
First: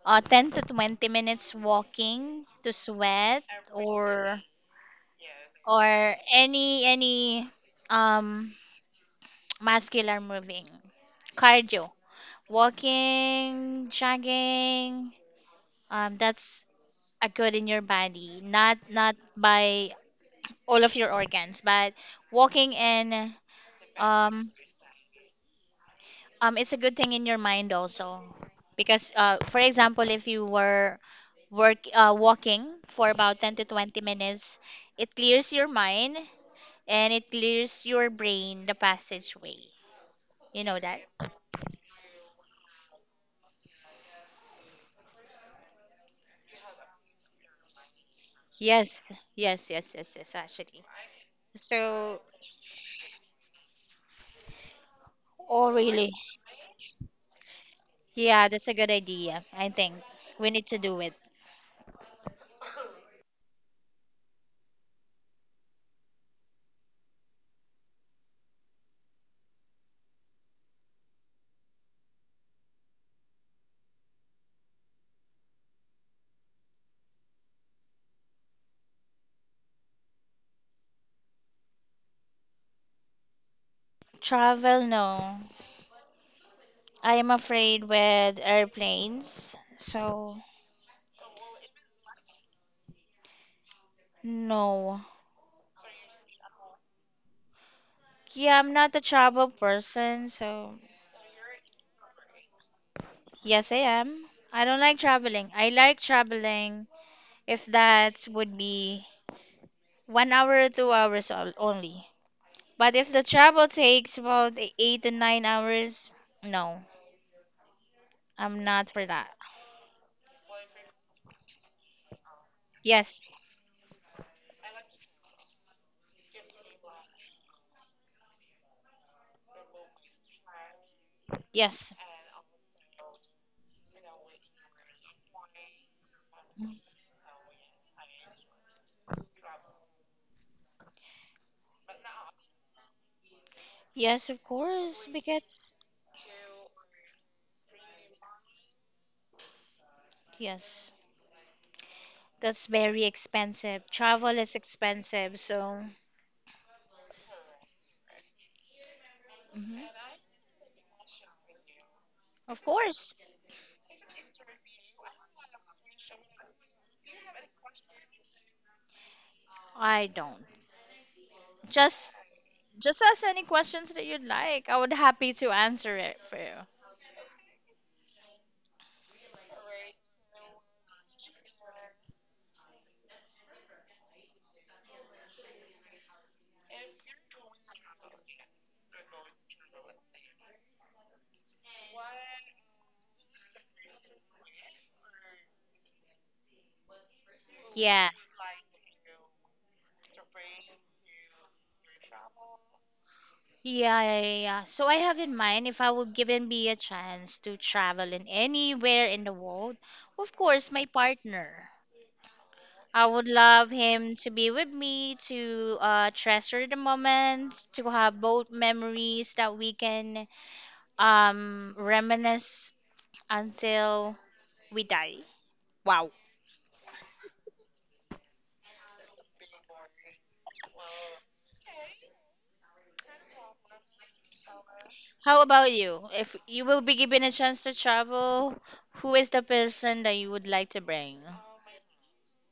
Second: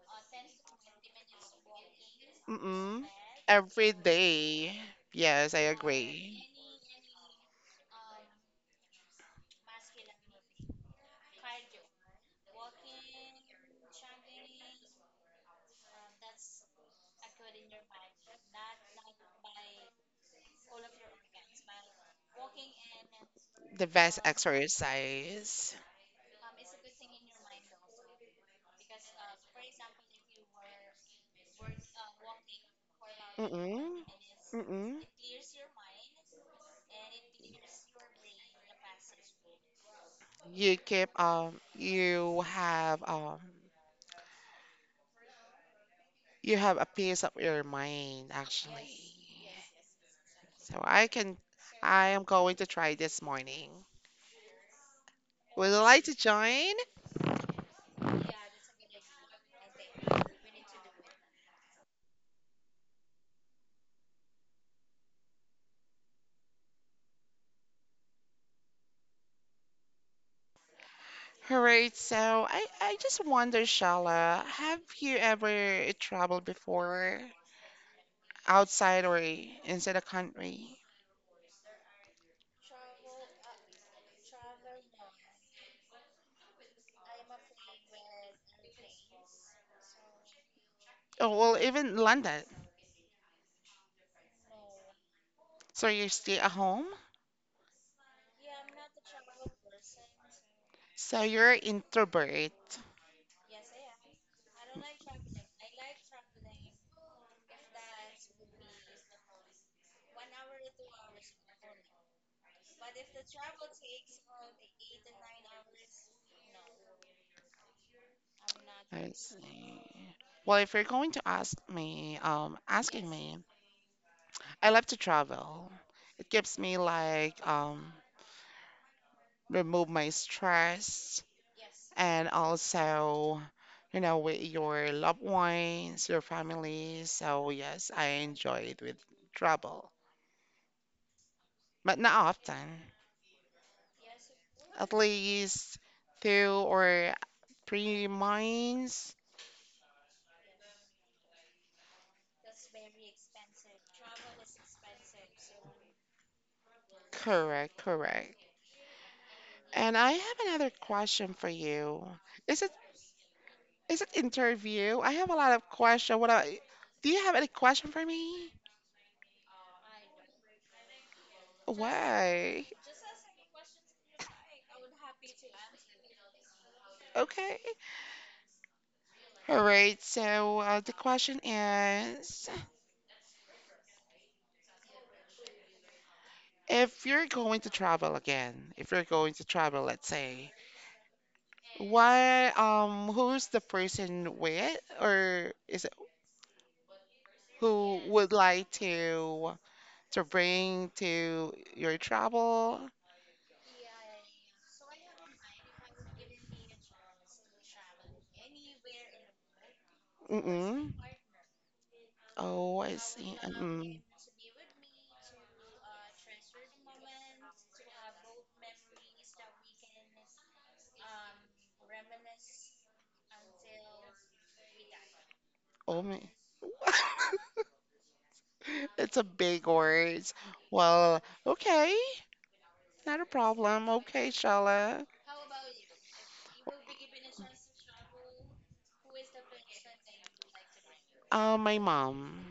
uh, ten to twenty minutes walking to Mm-mm. sweat, Every or day. Yes, I or agree. any any um muscular moving, cardio, walking, jogging, um that's a good in your body, not not by all of your organs, but walking in The best um exercise. um it's a good thing in your mind also, because uh for example, if you were work uh, walking for about ten to twenty Mm-mm. minutes, Mm-mm. it clears your mind and it clears your brain, the passageway, you You know that. keep um you have um you have a piece of your mind Yes, actually. yes, yes, yes, yes, So actually. I can I So am going to try this morning. Would oh you like really, to join? yeah, that's a good idea. I think we need to do it. Alright, so I, I just wonder, Shala, have you ever traveled before outside or inside the country? Travel, no. I am afraid with airplanes. So, Oh, well, even London. no. So you stay at home? Yeah, I'm not a travel person. So, So you're introvert. yes, I am. I don't like traveling. I like traveling if that would be one hour or two hours al- only. But if the travel takes about e-, eight to nine hours, no, I'm not for I that. see. Well, if you're going to ask me, um, asking Yes, me, I love to travel. It gives me like um remove my stress yes, and also you know with your loved ones, your family. So yes, I enjoy it with travel, but not often. yes, of At course, because least two or three months. yes. That's very expensive. Travel is expensive, so Correct, correct. And mhm. I have another question for you. Is Of it course, is it interview? I have a lot of question. What I, do you have any question for me? I don't. Just Why? just ask any questions that you'd like. I would happy to answer it for you. Okay. All right. So uh, the question is, if you're going to travel again, if you're going to travel, let's say, why? Um, who's the person with, or is it who Yeah, would like to to bring to your travel? yeah, yeah, yeah, yeah. So I have in mind, if I would given me a chance to travel in anywhere in the world, of course, my Mm-mm. partner. Oh, I I would see. love Mm-mm. him to be with me, to uh, treasure the moments, to have both memories that we can um, reminisce until we die. Oh my. It's a big word. Well, okay. Not a problem. Okay, Shala. How about you? If you will be given a chance to travel, who is the person that you would like to bring? Uh, my mom.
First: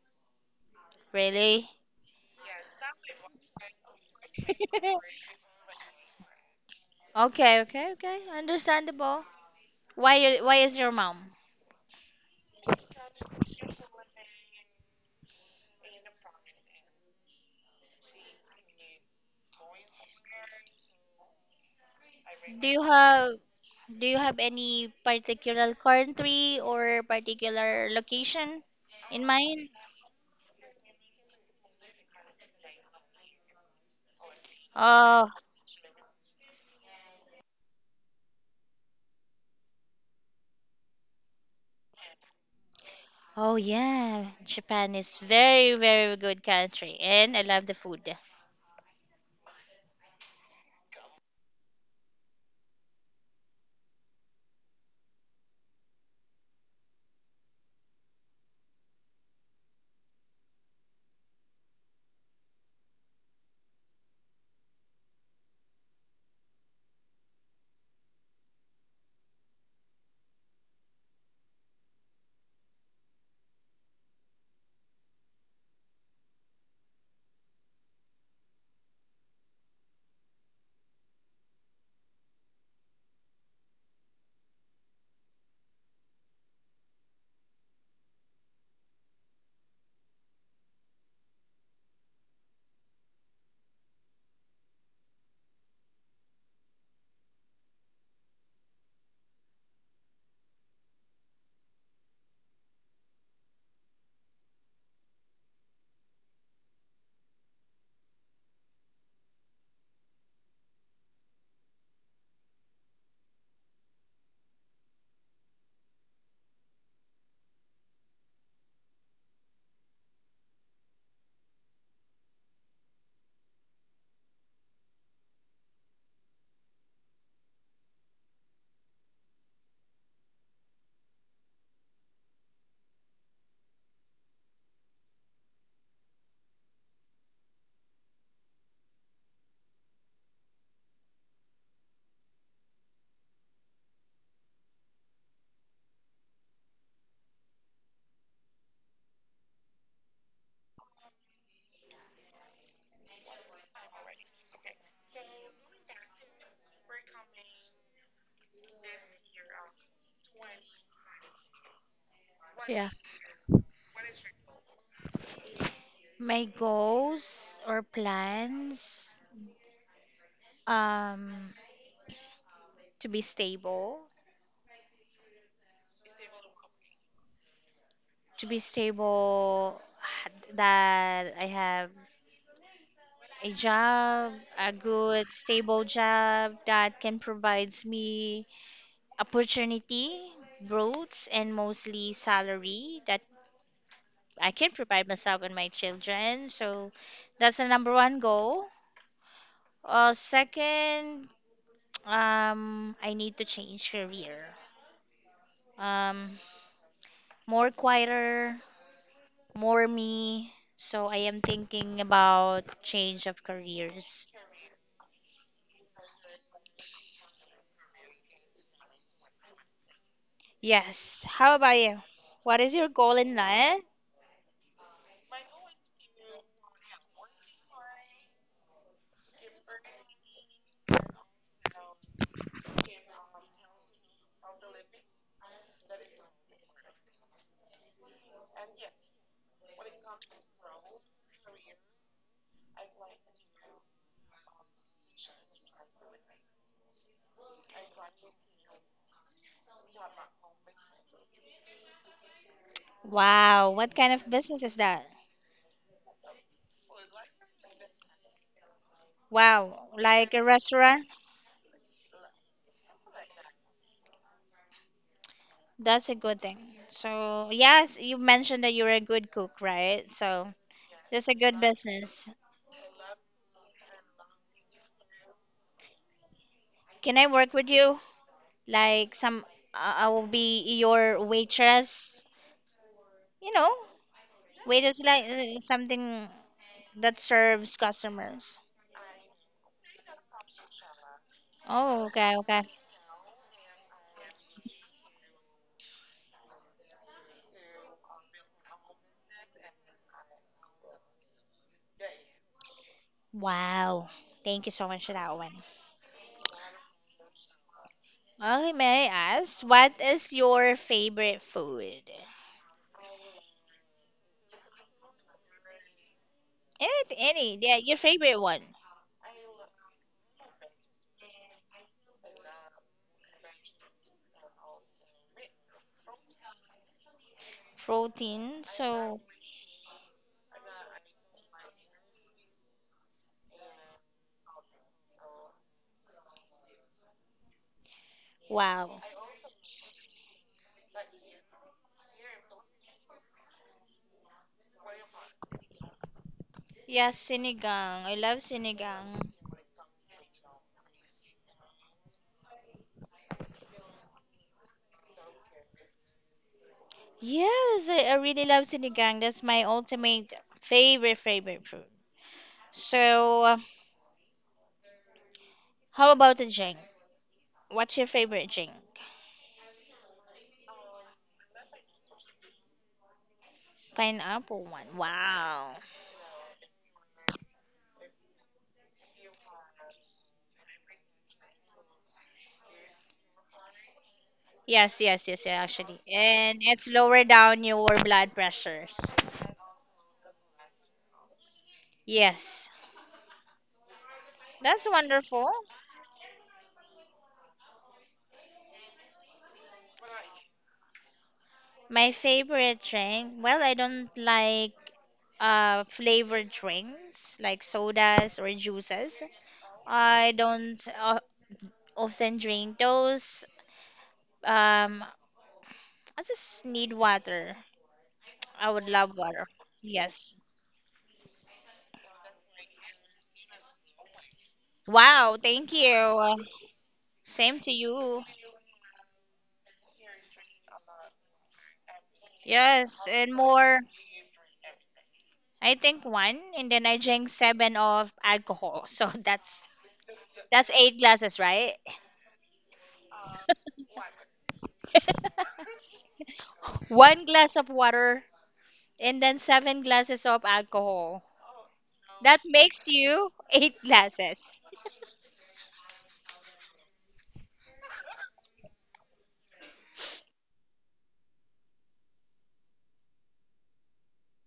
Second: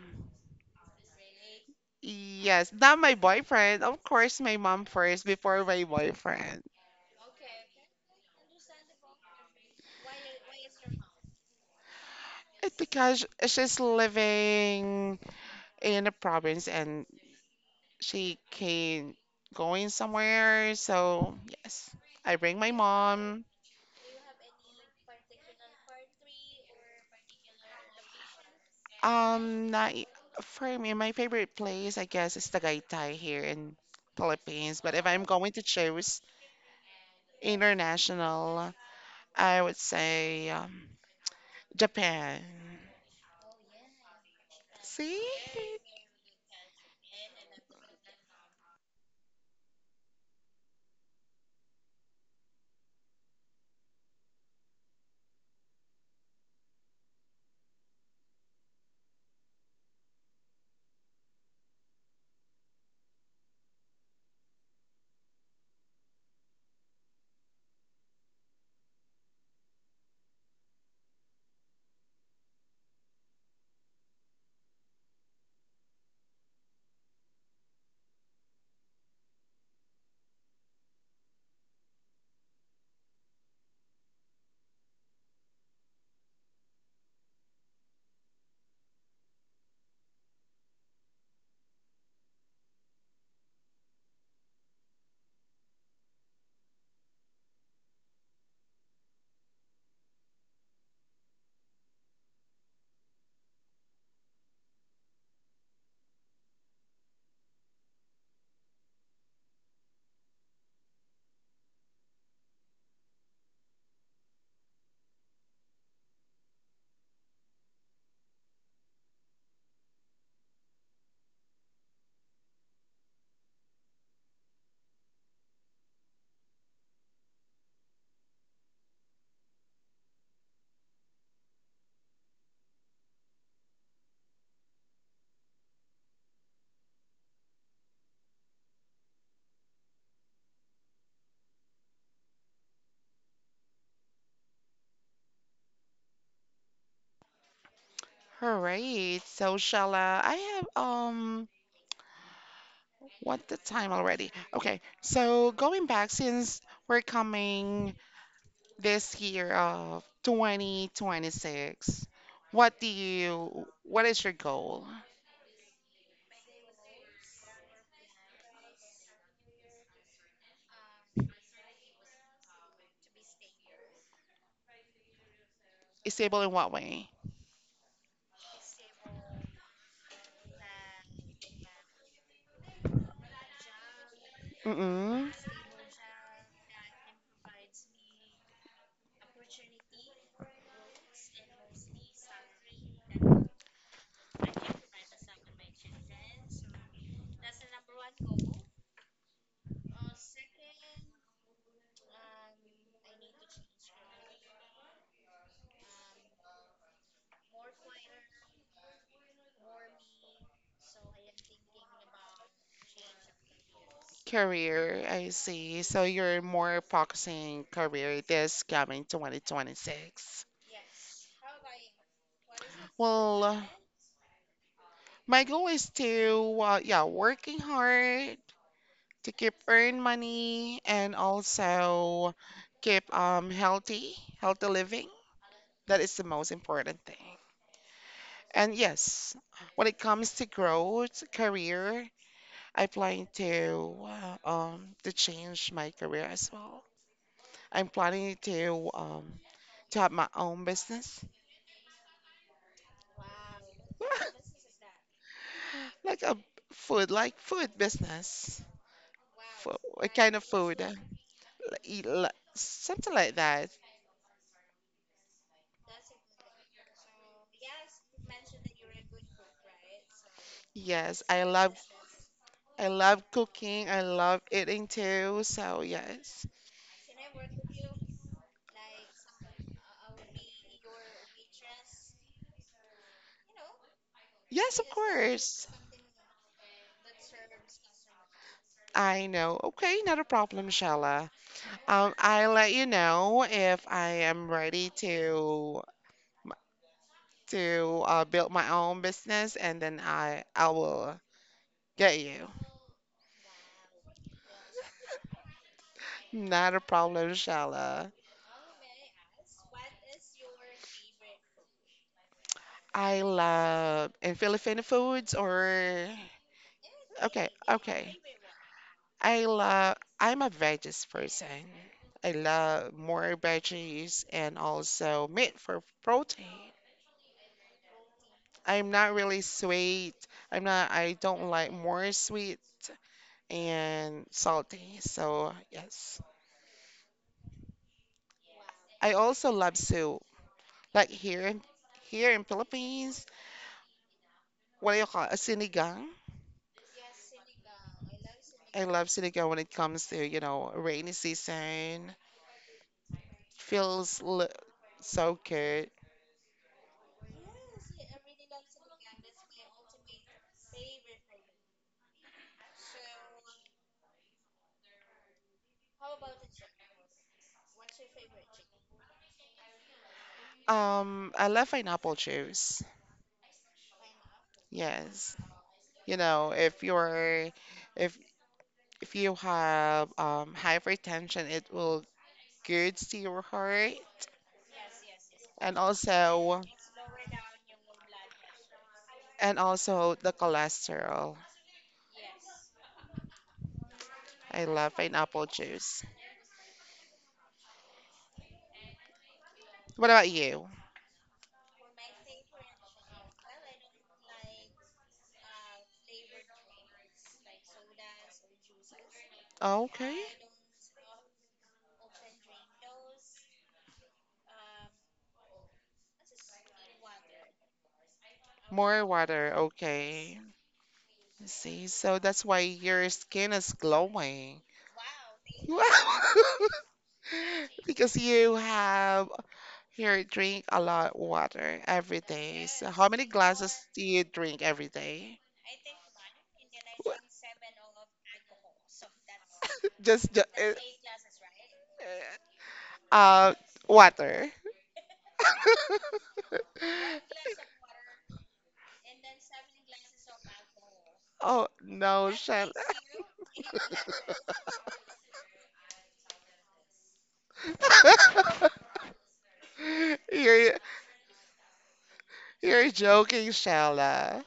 Really? Yes, not my boyfriend. Of course, my mom first before my boyfriend. Okay, okay, okay. Understandable. Why you- why is your mom? It's because she's living in a province and she can going somewhere. So yes, I bring Do my you have, mom. do you have any particular country or particular location in Um, mind? not, for me, my favorite place, I guess, is the Tagaytay here in Philippines. But if I'm Oh, going to choose international, I would say um, Japan. oh yeah. Japan is See? very, very good country and I love the food. All right. So shall uh, I have um what the time already? Okay. So going back since we're coming this year of twenty twenty-six, what do Yeah. you what is your goal? My goals or plans, um to be stable, Stable in what way? to be stable, h- that I have a job, a good Mm-mm. stable job that can provides me opportunity, growth, and mostly salary that I can provide myself and my children. So that's the number one goal. Uh, second, um, I need to change career. Um, more quieter, more me. So I am thinking about change of careers. Career, I see. So you're more focusing career this coming twenty twenty-six. Yes. How about you? What is your goal in Well, life? my goal is to uh, yeah, working hard to keep earn money and also keep um healthy, healthy living. That is the most important thing. And yes, when it comes to growth, career, I plan to uh, um to change my career as well. I'm planning to um to have my own business, Wow. What kind of business is that? like a food, like food business, food, Wow. what Like kind a of food? restaurant? Like, eat li- something like that. That's a good thing. So, yes, you mentioned that you're a good cook, right? So, Yes, that's a I good love business. I love cooking. I love eating too. So, yes. Can I work with you? Like some, I I will be your waitress. You know, Yes, of waitress like uh, course. something that serves customers. I know. Okay, not a problem, Shala. Oh, Um, okay, I'll okay. let you know if I am ready to to uh, build my own business, and then I I will get you. Wow. Thank you so much for that one. Not a problem, Shala. Okay, may I ask, what is your favorite food? I love and Filipino foods or Any, okay, any, yeah, your okay. favorite one. I love, I'm a veggies person. I love more veggies and also meat for protein. Protein, I'm not so, really sweet. I'm not, I don't like more sweet and salty. So, yes. wow. I also love soup. Like here in here in Philippines, what do you call it? Sinigang. Yeah, sinigang. I love I sinigang. love sinigang when it comes to, you know, rainy season. Feels l so good. Yes, I, I really love sinigang. That's my ultimate favorite, favorite food. So, how about the drink? What's your favorite drink? Um, I love pineapple juice. Pineapple one. Yes. Wow. You know, if you're if if you have um hypertension, it will good to your heart Yes, yes, yes, yeah, and actually. And also it's lower down your blood pressures. and also the cholesterol. Yes. I That's love pineapple wonderful. juice. What about you? My favorite drink, well, I don't like uh flavored drinks like sodas or juices. Okay. I don't uh, often drink those. Um, I just need water. I would More love water. water. Yes. Okay. See, so that's why your skin is glowing. Wow, thank you. Same to Because you. you have here, drink a lot water every day. So how Yes, many and glasses more, do you drink every day? I think one, and then I Wha- drank seven of alcohol. So that's Just, that's ju- eight glasses, right? uh, uh, water. One glass of water and then seven glasses of alcohol. Oh, no, That Shella. makes you eight glasses. You're, you're joking, Shella.